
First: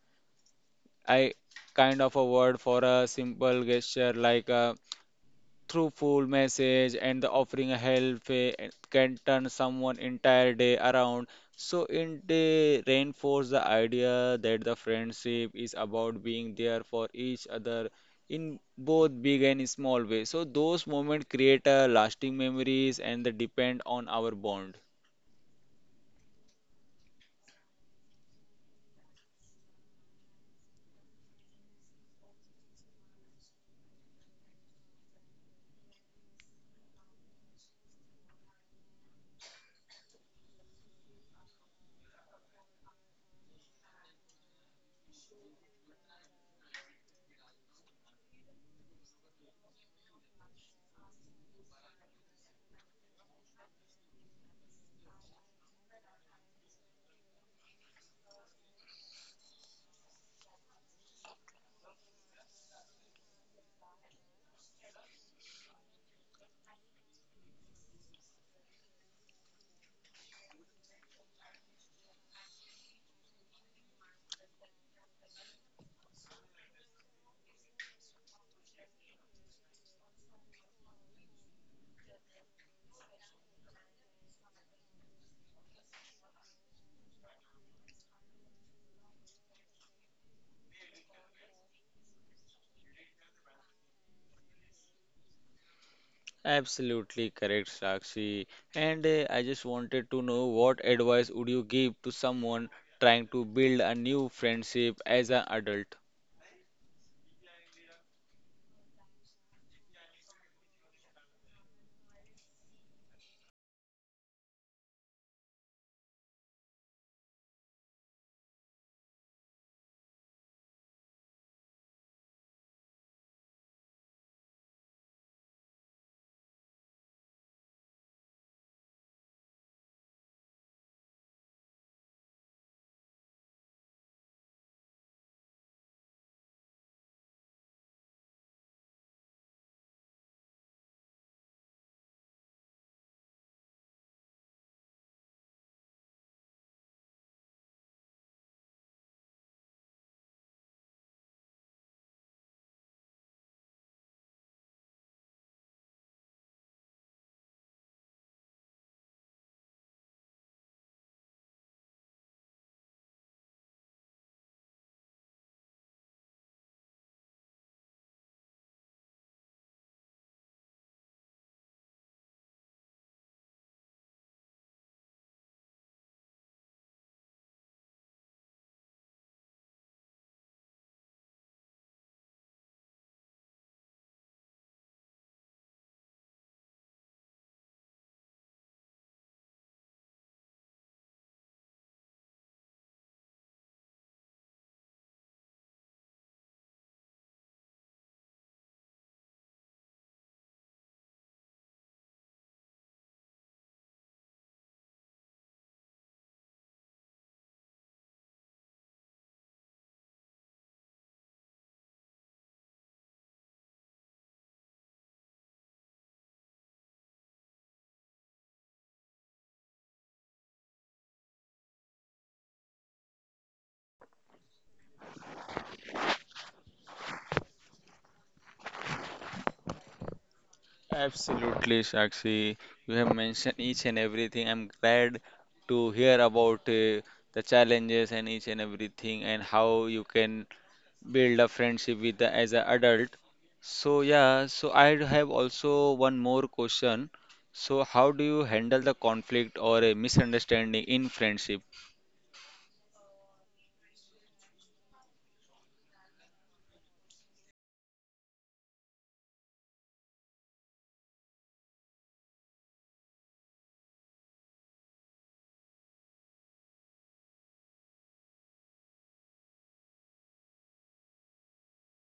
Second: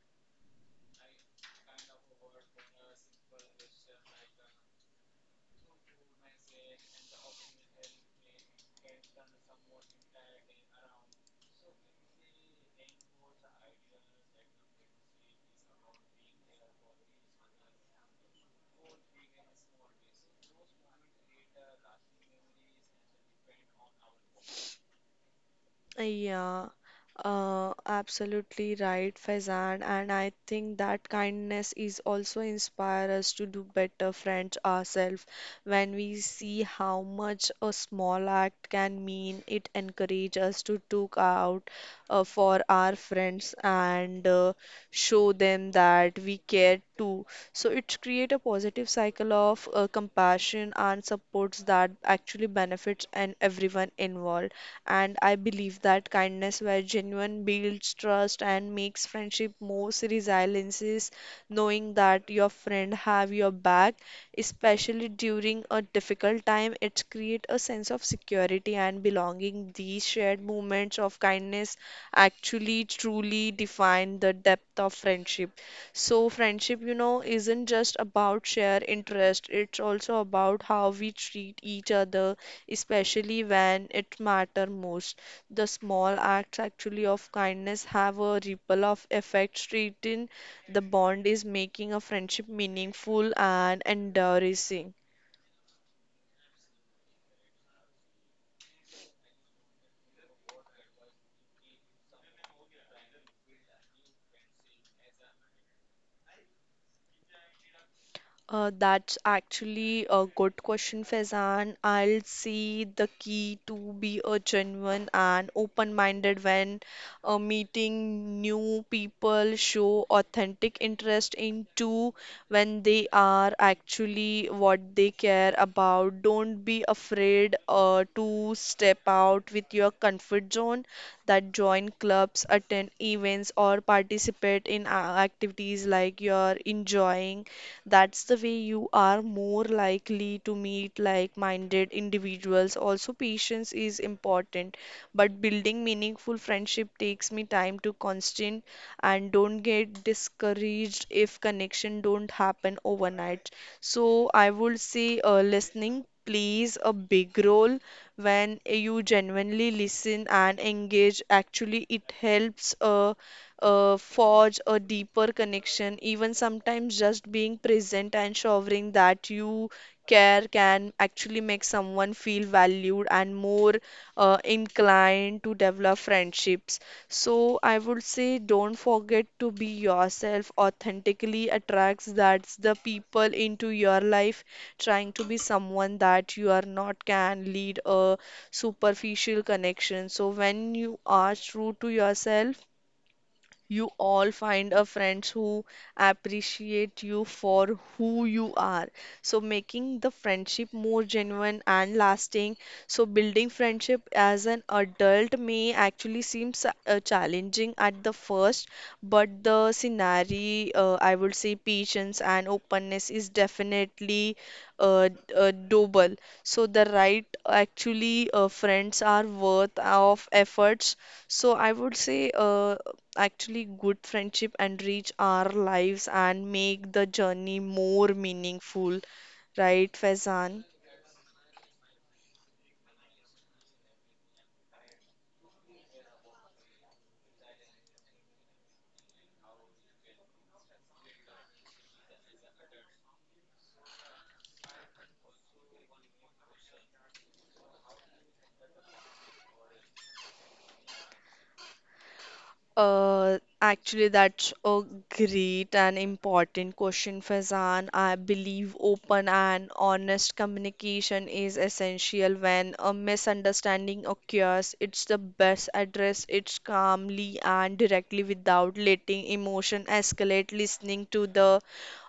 I kind of a word for a simple gesture like a truthful message and the offering a help, and can turn someone entire day around. So in they reinforce the idea that the friendship is about being there for each other in both big and small ways. So those moments create a lasting memories and they depend on our bond. Yeah, absolutely right, Faizan. And I think that kindness is also inspire us to do better friends ourselves. When we see how much a small act can mean, it encourages us to look out for our friends and show them that we care too. So it create a positive cycle of compassion and supports that actually benefits and everyone involved. And I believe that kindness, where genuine, builds trust and makes friendship more resilient, is knowing that your friend have your back, especially during a difficult time. It creates a sense of security and belonging. These shared moments of kindness actually truly define the depth of friendship. So, friendship, you know, isn't just about shared interest, it's also about how we treat each other, especially when it matter most. The small acts actually of kindness have a ripple of effect straighten the bond is making a friendship meaningful and enduring. Absolutely correct, Sakshi. And I just wanted to know what advice would you give to someone trying to build a new friendship as an adult? That's actually a good question, Faizan. I'll see the key to be a genuine and open-minded when meeting new people, show authentic interest into when they are actually what they care about. Don't be afraid to step out with your comfort zone, that join clubs, attend events, or participate in activities like you're enjoying. That's the way you are more likely to meet like-minded individuals. Also, patience is important, but building meaningful friendship takes me time to constant, and don't get discouraged if connection don't happen overnight. So I would say listening plays a big role when you genuinely listen and engage. Actually, it helps. Forge a deeper connection. Even sometimes just being present and showing that you care can actually make someone feel valued and more inclined to develop friendships. So I would say don't forget to be yourself, authentically attracts that's the people into your life. Trying to be someone that you are not can lead a superficial connection. So when you are true to yourself, you all find a friends who appreciate you for who you are, so making the friendship more genuine and lasting. So building friendship as an adult may actually seem challenging at the first, but the scenario, I would say patience and openness is definitely uh, doable. So the right actually friends are worth of efforts, so I would say, actually, good friendship enrich our lives and make the journey more meaningful, right, Faizan? Absolutely, Sakshi. You have mentioned each and everything. I'm glad to hear about the challenges and each and everything and how you can build a friendship as an adult. So yeah, so I have also one more question. So how do you handle the conflict or a misunderstanding in friendship? Actually, that's a great and important question, Faizan. I believe open and honest communication is essential when a misunderstanding occurs. It's the best address it's calmly and directly without letting emotion escalate, listening to the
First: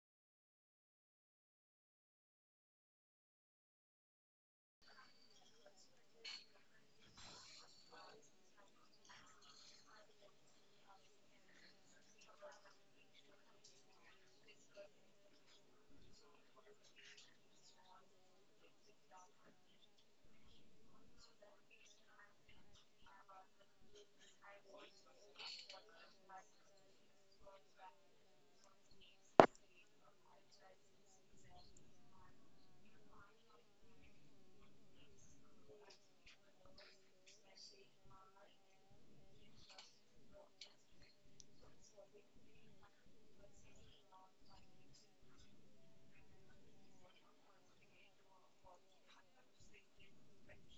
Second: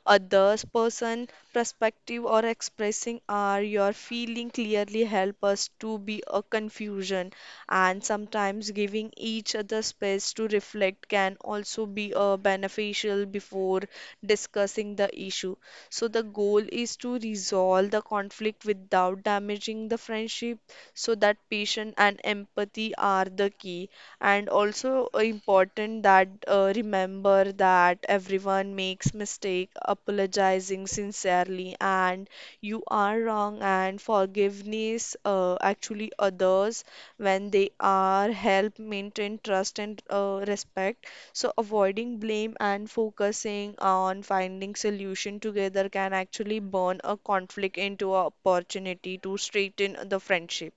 other's person perspective or expressing are your feeling clearly help us to be a confusion, and sometimes giving each other space to reflect can also be beneficial before discussing the issue. So the goal is to resolve the conflict without damaging the friendship, so that patience and empathy are the key. And also important that remember that everyone makes mistake, apologizing sincerely and you are wrong, and forgiveness actually others when they are help maintain trust and respect. So avoiding blame and focusing on finding solution together can actually burn a conflict into an opportunity to straighten the friendship.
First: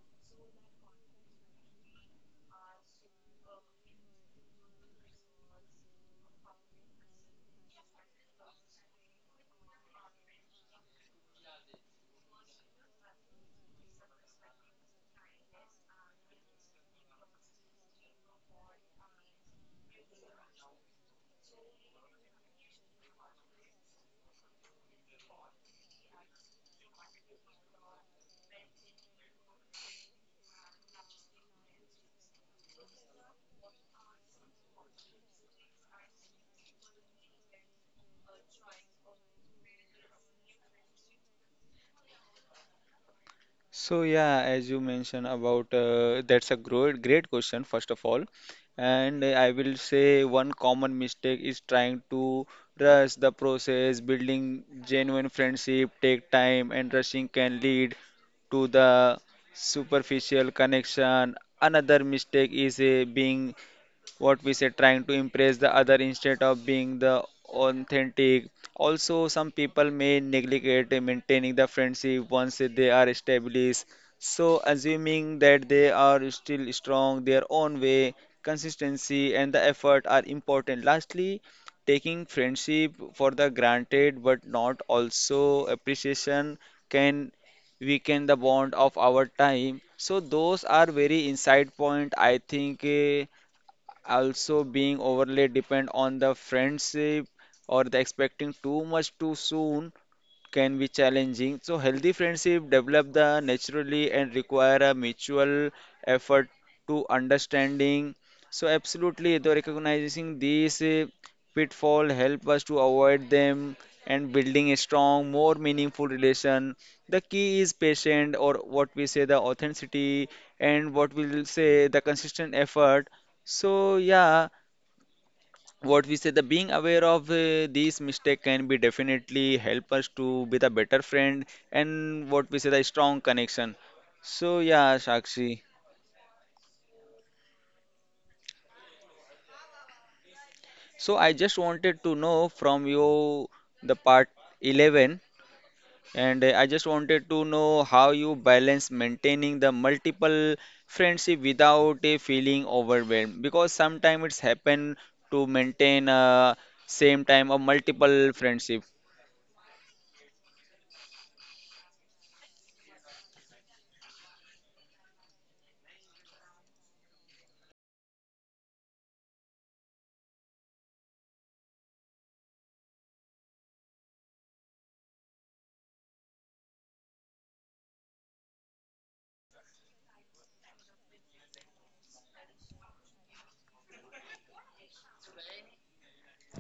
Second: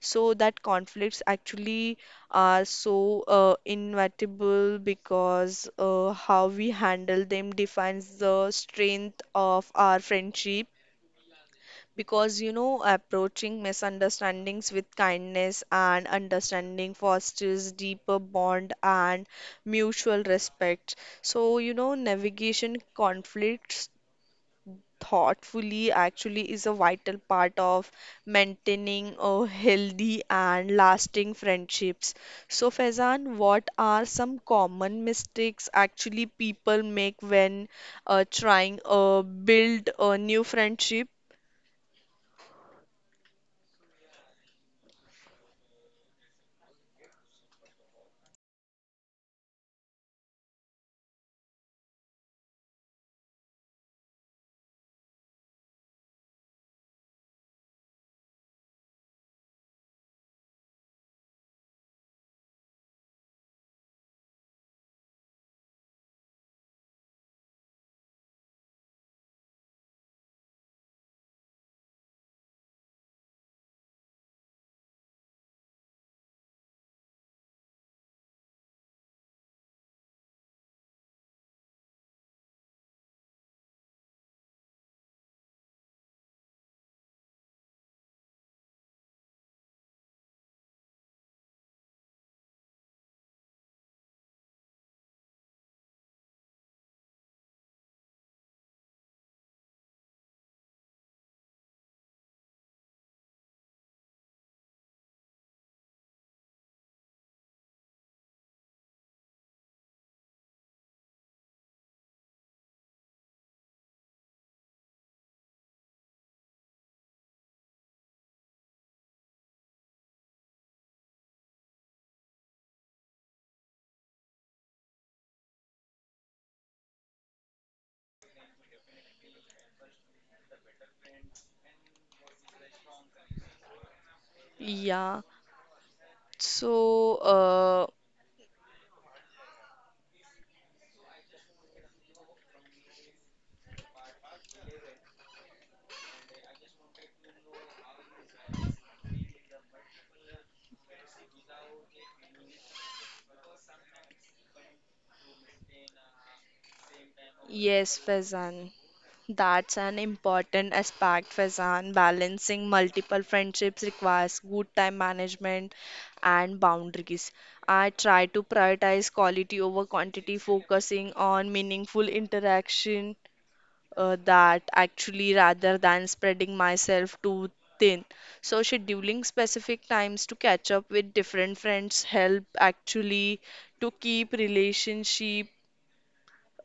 So that conflicts actually are so inevitable, because how we handle them defines the strength of our friendship, because you know approaching misunderstandings with kindness and understanding fosters deeper bond and mutual respect. So you know navigation conflicts thoughtfully actually is a vital part of maintaining a healthy and lasting friendships. So Faizan, what are some common mistakes actually people make when trying build a new friendship? So yeah, as you mentioned about, that's a great question first of all. And I will say one common mistake is trying to rush the process, building genuine friendship take time, and rushing can lead to the superficial connection. Another mistake is being what we say trying to impress the other instead of being the authentic. Also some people may neglect maintaining the friendship once they are established, so assuming that they are still strong their own way. Consistency and the effort are important. Lastly, taking friendship for the granted but not also appreciation can weaken the bond of our time. So those are very insight point, I think. Also being overly depend on the friendship or the expecting too much too soon can be challenging. So healthy friendship develop the naturally and require a mutual effort to understanding. So absolutely, the recognizing these pitfall help us to avoid them, and building a strong, more meaningful relation. The key is patient or what we say the authenticity and what we'll say the consistent effort. So yeah, what we say the being aware of these mistake can be definitely help us to be the better friend and what we say the strong connection. So yeah, Yeah. Sakshi, So, so I just wanted to know from you the part 11, and I just wanted to know how you balance maintaining the multiple friendship without a feeling overwhelmed, because sometimes it's happen to maintain same time a yes, multiple Faizan, friendship. that's an important aspect, Faizan. Balancing multiple friendships requires good time management and boundaries. I try to prioritize quality over quantity, focusing on meaningful interaction that actually rather than spreading myself too thin. So, scheduling specific times to catch up with different friends help actually to keep relationship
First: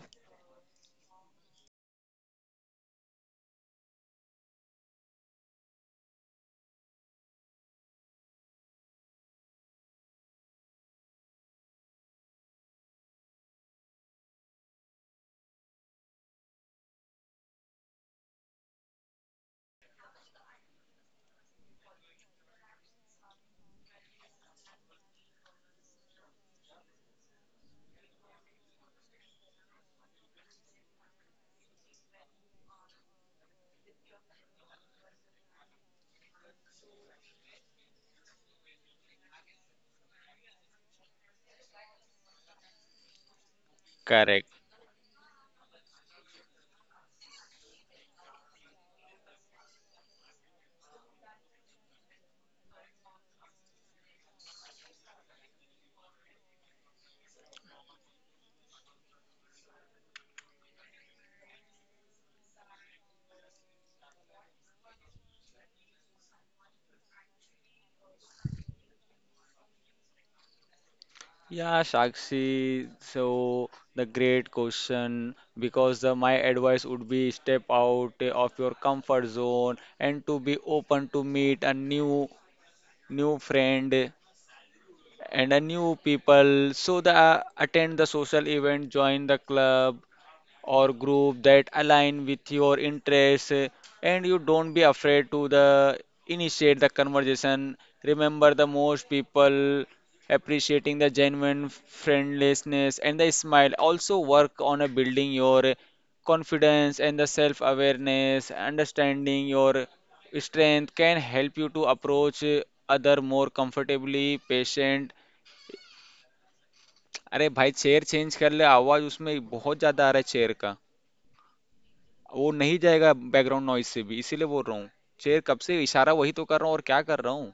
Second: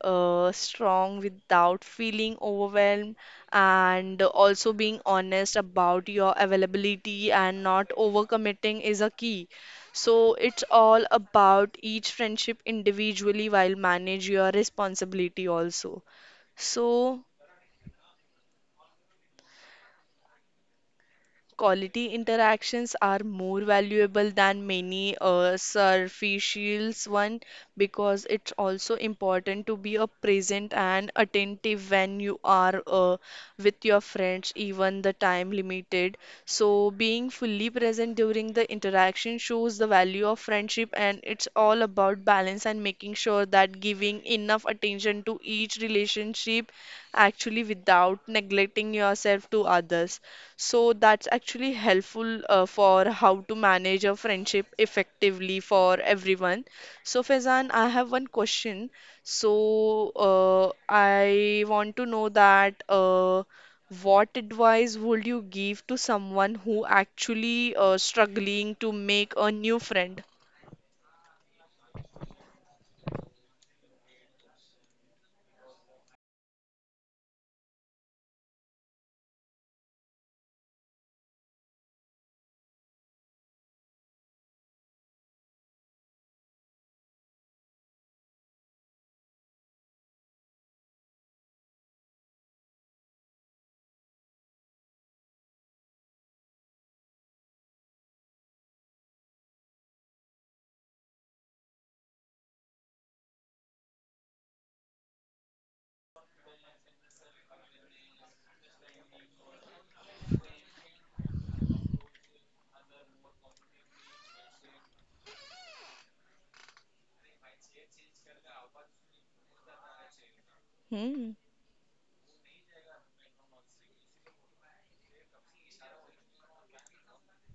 strong without feeling overwhelmed, and also being honest about your availability and not overcommitting is a key. So it's all about each friendship individually while manage your responsibility also. So quality interactions are more valuable than many superficials one, because it's also important to be a present and attentive when you are with your friends, even the time limited. So being fully present during the interaction shows the value of friendship, and it's all about balance and making sure that giving Correct. enough attention to each relationship actually without neglecting yourself to others. So that's actually helpful for how to manage a friendship effectively for everyone. So Faizan, I have one question. I want to know that what advice would you give to someone who actually struggling to make a new friend? Yeah, Sakshi. So the great question, because my advice would be step out of your comfort zone and to be open to meet a new friend and a new people. So the attend the social event, join the club, or group that align with your interests, and you don't be afraid to the initiate the conversation. Remember, the most people appreciating the genuine friendliness and the smile. Also work on a building your confidence and the self awareness understanding your strength can help you to approach other more comfortably, patient. अरे भाई chair change कर ले, आवाज उसमें बहुत ज्यादा आ रहा है चेयर का। Hmm. वो नहीं जाएगा बैकग्राउंड नॉइज से भी, इसीलिए बोल रहा हूँ। चेयर कब से इशारा वही तो कर रहा हूँ, और क्या कर रहा हूँ।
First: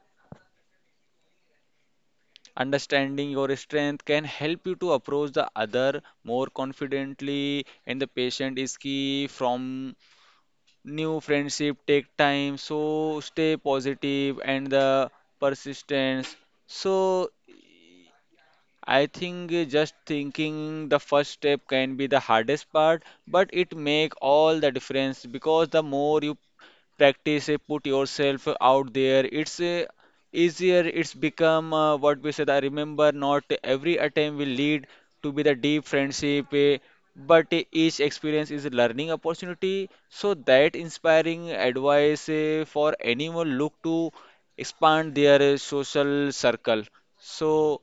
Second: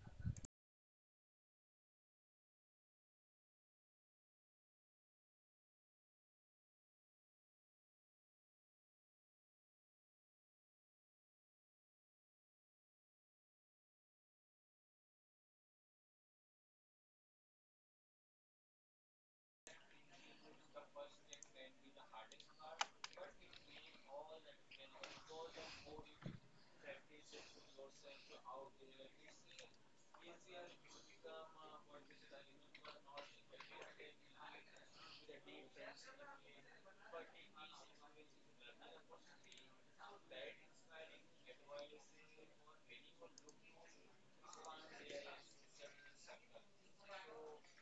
अंडरस्टैंडिंग और strength can help you to approach the other more confidently, and the patience is key. From new friendship take time, so stay positive and the persistence, so I think just thinking the first step can be the hardest part, but it make all the difference, because the more you practice put yourself out there, it's easier it's become what we said. I remember not every attempt will lead to be the deep friendship, but each experience is a learning opportunity. So that inspiring advice for anyone look to expand their social circle. So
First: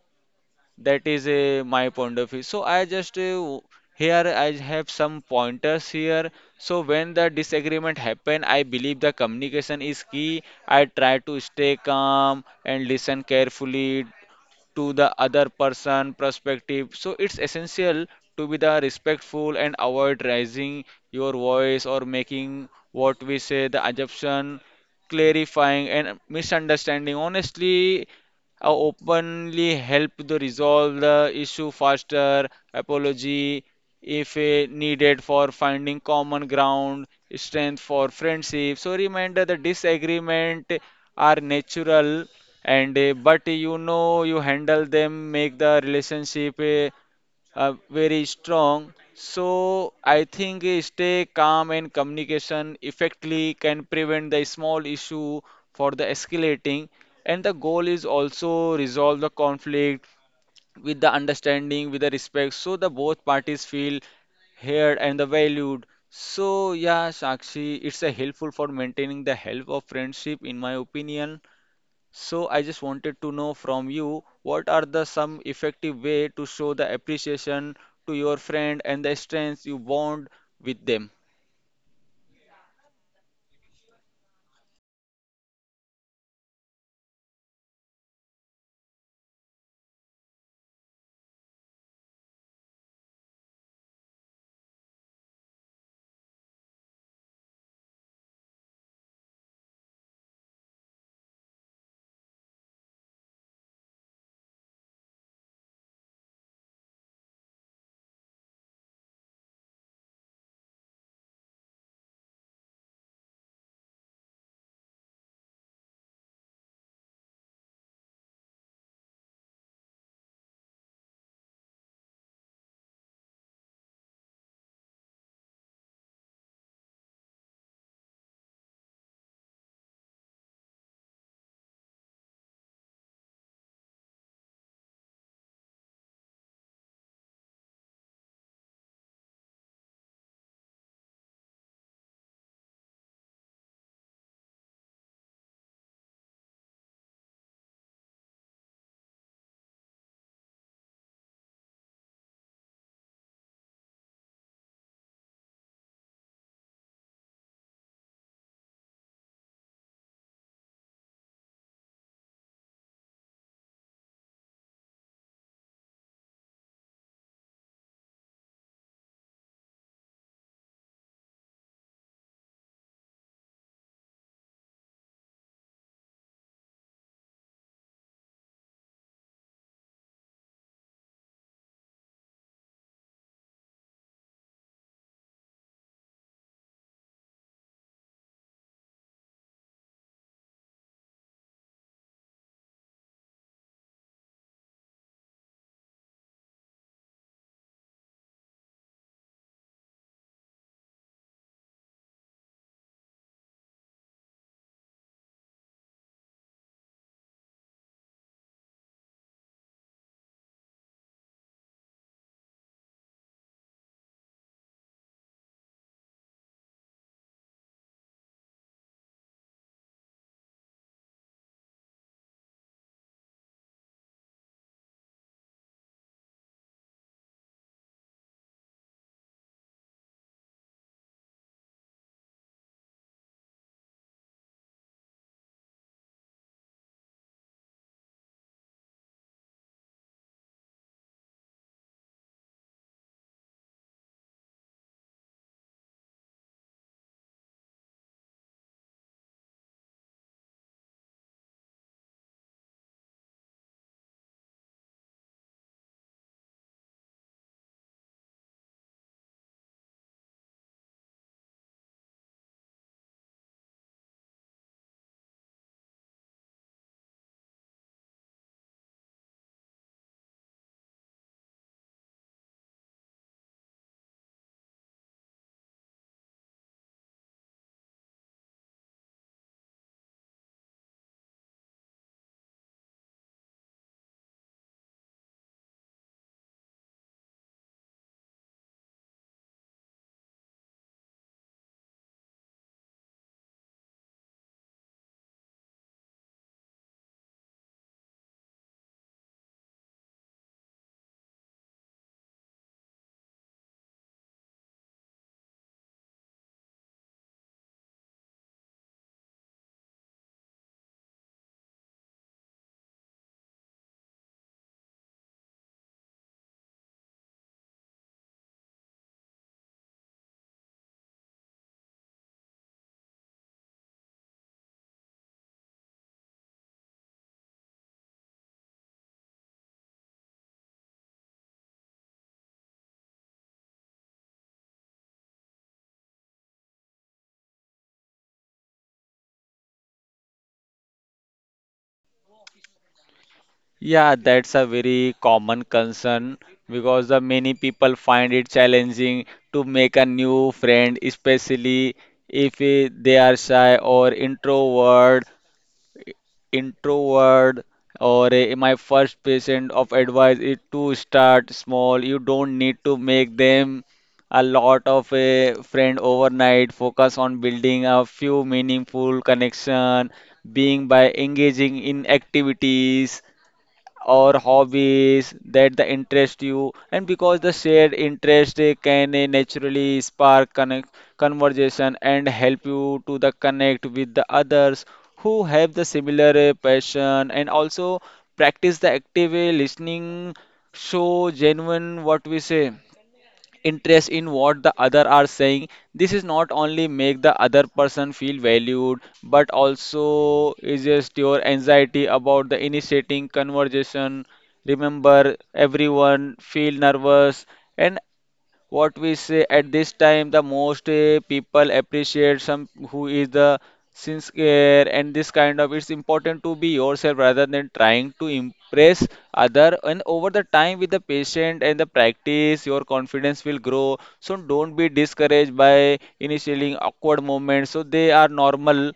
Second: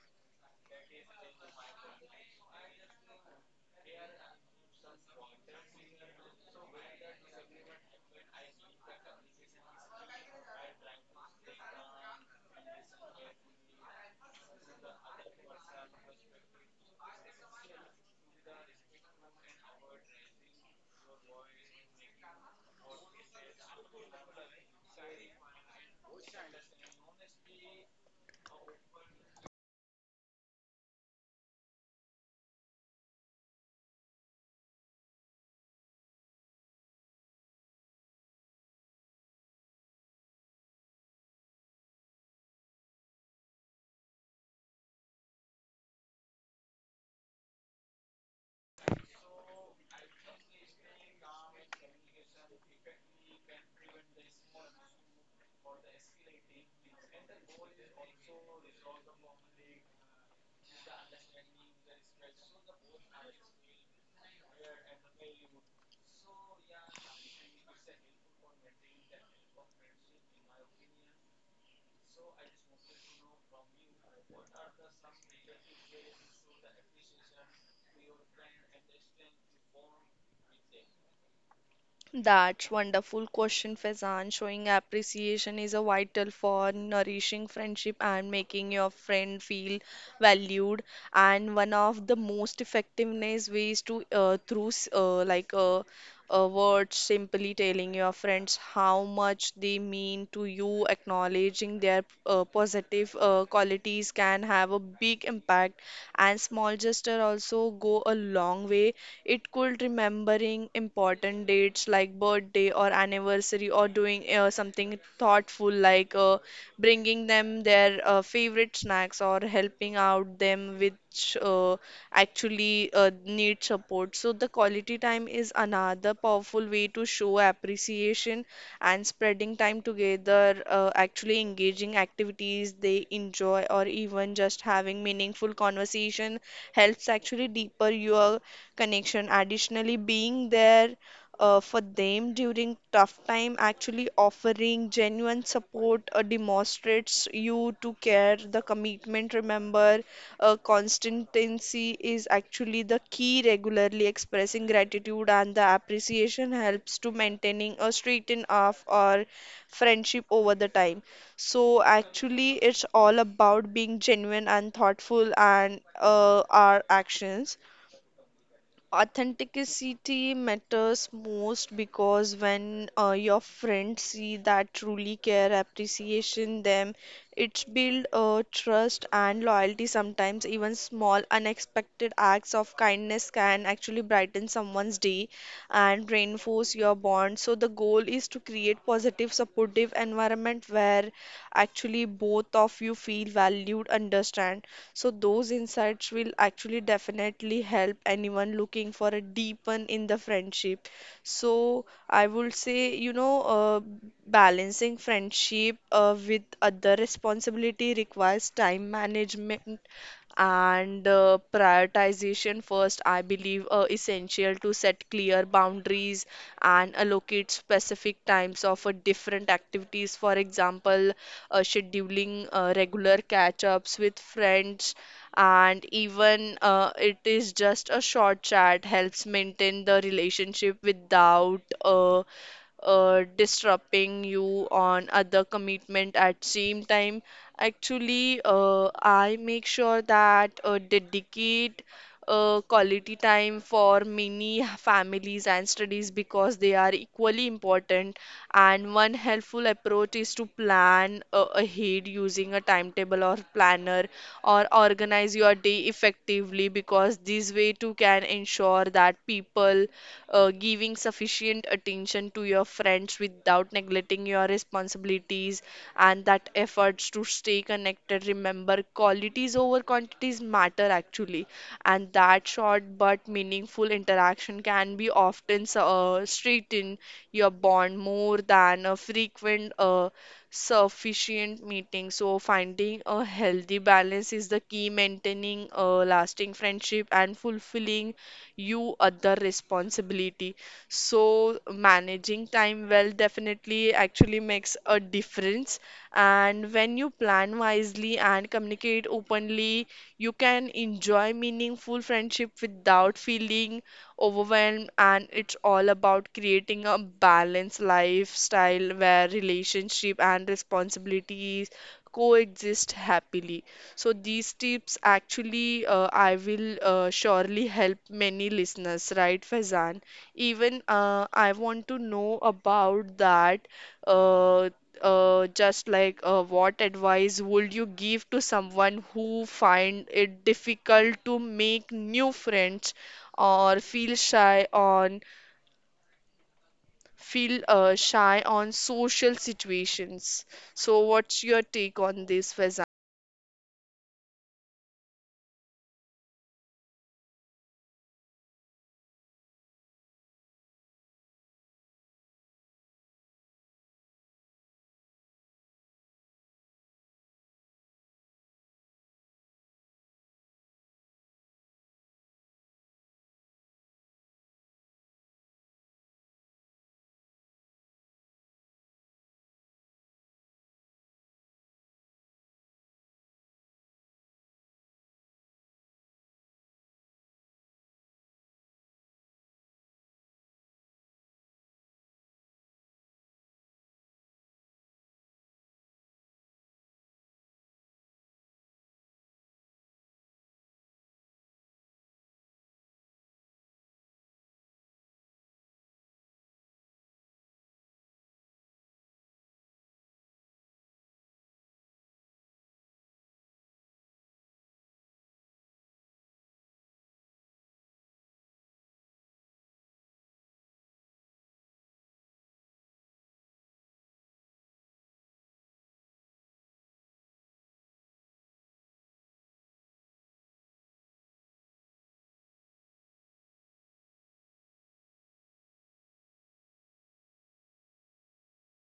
that is my point of view. So I just here I have some pointers here. So when the disagreement happen, I believe the communication is key. I try to stay calm and listen carefully to the other person perspective, so it's essential to be the respectful and avoid raising your voice or making what we say the assumption. Clarifying and misunderstanding honestly openly help to resolve the issue faster. Apology if needed for finding common ground strength for friendship. So remember the disagreement are natural, and but you handle them make the relationship very strong. So I think stay calm and communication effectively can prevent the small issue for the escalating, and the goal is also resolve the conflict with the understanding with the respect, so the both parties feel heard and the valued. So yeah, Sakshi, it's a helpful for maintaining the health of friendship in my opinion. So I just wanted to know from you what are the some effective way to show the appreciation to your friend and the strengths you bond with them. That's wonderful question, Faizan. Showing appreciation is a vital for nourishing friendship and making your friend feel valued. And one of the most effectiveness ways to through s- like words, simply telling your friends how much they mean to you, acknowledging their positive qualities can have a big impact. And small gesture also go a long way. It could remembering important dates like birthday or anniversary, or doing something thoughtful like bringing them their favorite snacks or helping out them which actually need support. So the quality time is another powerful way to show appreciation, and spreading time together, actually engaging activities they enjoy or even just having meaningful conversation helps actually deeper your connection. Additionally, being there for them during tough time, actually offering genuine support demonstrates you to care. The commitment, remember, constancy is actually the key. Regularly expressing gratitude and the appreciation helps to maintaining a straighten off or friendship over the time. So actually, it's all about being genuine and thoughtful, and our actions authenticity matters most, because when your friends see that truly care appreciation them, it's build trust and loyalty. Sometimes even small unexpected acts of kindness can actually brighten someone's day and reinforce your bond. So the goal is to create positive supportive environment where actually both of you feel valued understand. So those insights will actually definitely help anyone looking for a deepen in the friendship. So I would say, you know, balancing friendship with other responsibility requires time management and prioritization. First I believe essential to set clear boundaries and allocate specific times of different activities. For example, scheduling regular catch ups with friends, and even it is just a short chat helps maintain the relationship without disrupting you on other commitment at same time. Actually, I make sure that dedicate quality time for many families and studies, because they are equally important. And one helpful approach is to plan ahead using a timetable or planner, or organize your day effectively, because this way too can ensure that people giving sufficient attention to your friends without neglecting your responsibilities and that efforts to stay connected. Remember qualities over quantities matter actually, and that short but meaningful interaction can be often strengthen your bond more than a frequent sufficient meeting. So finding a healthy balance is the key maintaining a lasting friendship and fulfilling you other responsibility. So managing time well definitely actually makes a difference. And when you plan wisely and communicate openly, you can enjoy meaningful friendship without feeling overwhelmed, and it's all about creating a balanced lifestyle where relationship and responsibilities coexist happily. So these tips actually I will surely help many listeners, right, Faizan? Even I want to know about that uh, just like what advice would you give to someone who find it difficult to make new friends or feel shy on social situations? So what's your take on this, Faizan? Yeah, that's a very common concern, because the many people find it challenging to make a new friend, especially if they are shy or introvert. My first patient of advice is to start small. You don't need to make them a lot of a friend overnight, focus on building a few meaningful connection, being by engaging in activities or hobbies that the interest you, and because the shared interest can naturally spark connect conversation and help you to the connect with the others who have the similar passion. And also practice the active listening, show genuine what we say interest in what the other are saying. This is not only make the other person feel valued but also is just your anxiety about the initiating conversation. Remember, everyone feel nervous. And what we say at this time the most people appreciate some who is the sincere, and this kind of it's important to be yourself rather than trying to impress other. And over the time with the patient and the practice your confidence will grow, so don't be discouraged by initiating awkward moments. So they are normal,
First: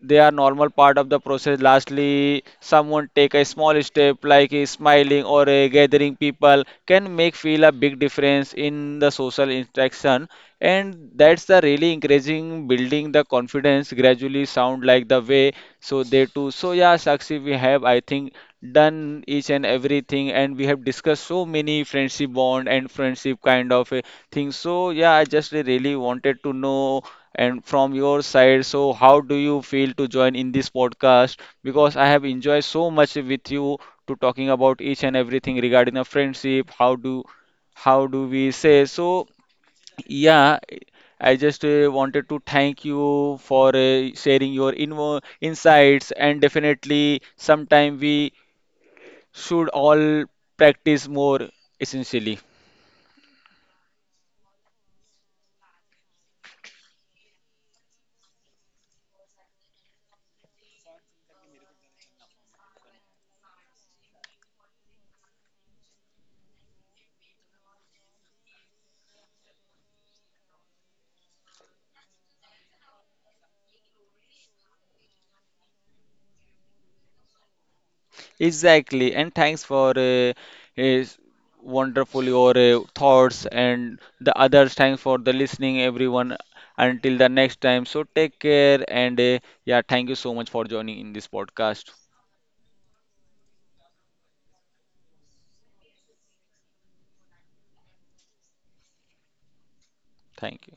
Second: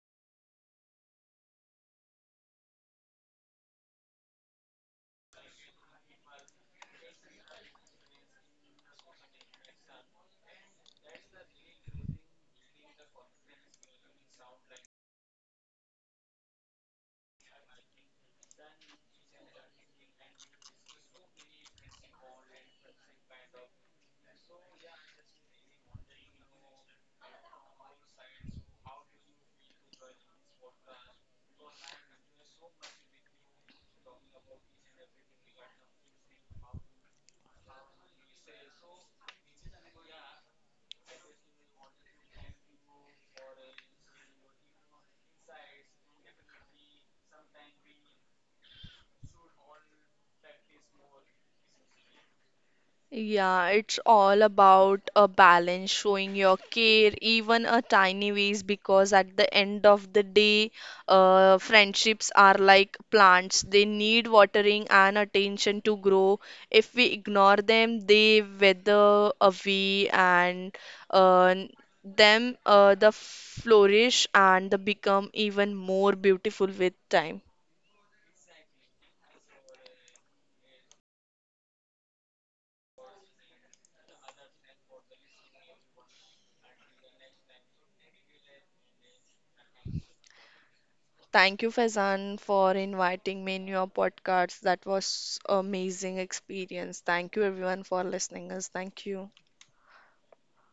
they are normal part of the process. Lastly, someone take a small step like a smiling or a gathering people can make feel a big difference in the social interaction. And that's the really encouraging building the confidence gradually sound like the way, so they too. So yeah, Sakshi, we have, I think, done each and everything, and we have discussed so many friendship bond and friendship kind of a thing. So yeah, I just really wanted to know and from your side, so how do you feel to join in this podcast? Because I have enjoyed so much with you to talking about each and everything regarding a friendship. How do we say? So yeah, I just wanted to thank you for sharing your invo insights, and definitely sometime we should all practice more essentially. Yeah, it's all about a balance, showing your care, even a tiny ways, because at the end of the day, friendships are like plants. They need watering and attention to grow. If we ignore them, they wither away and uh, the flourish and the become even more beautiful with time. Exactly, and thanks for is wonderful your thoughts and the others. Thanks for the listening, everyone. Until the next time, so take care, and yeah, thank you so much for joining in this Thank you, podcast. Faizan, for inviting me in your podcast. That was amazing experience. Thank you everyone for listening us. Thank you. Thank you.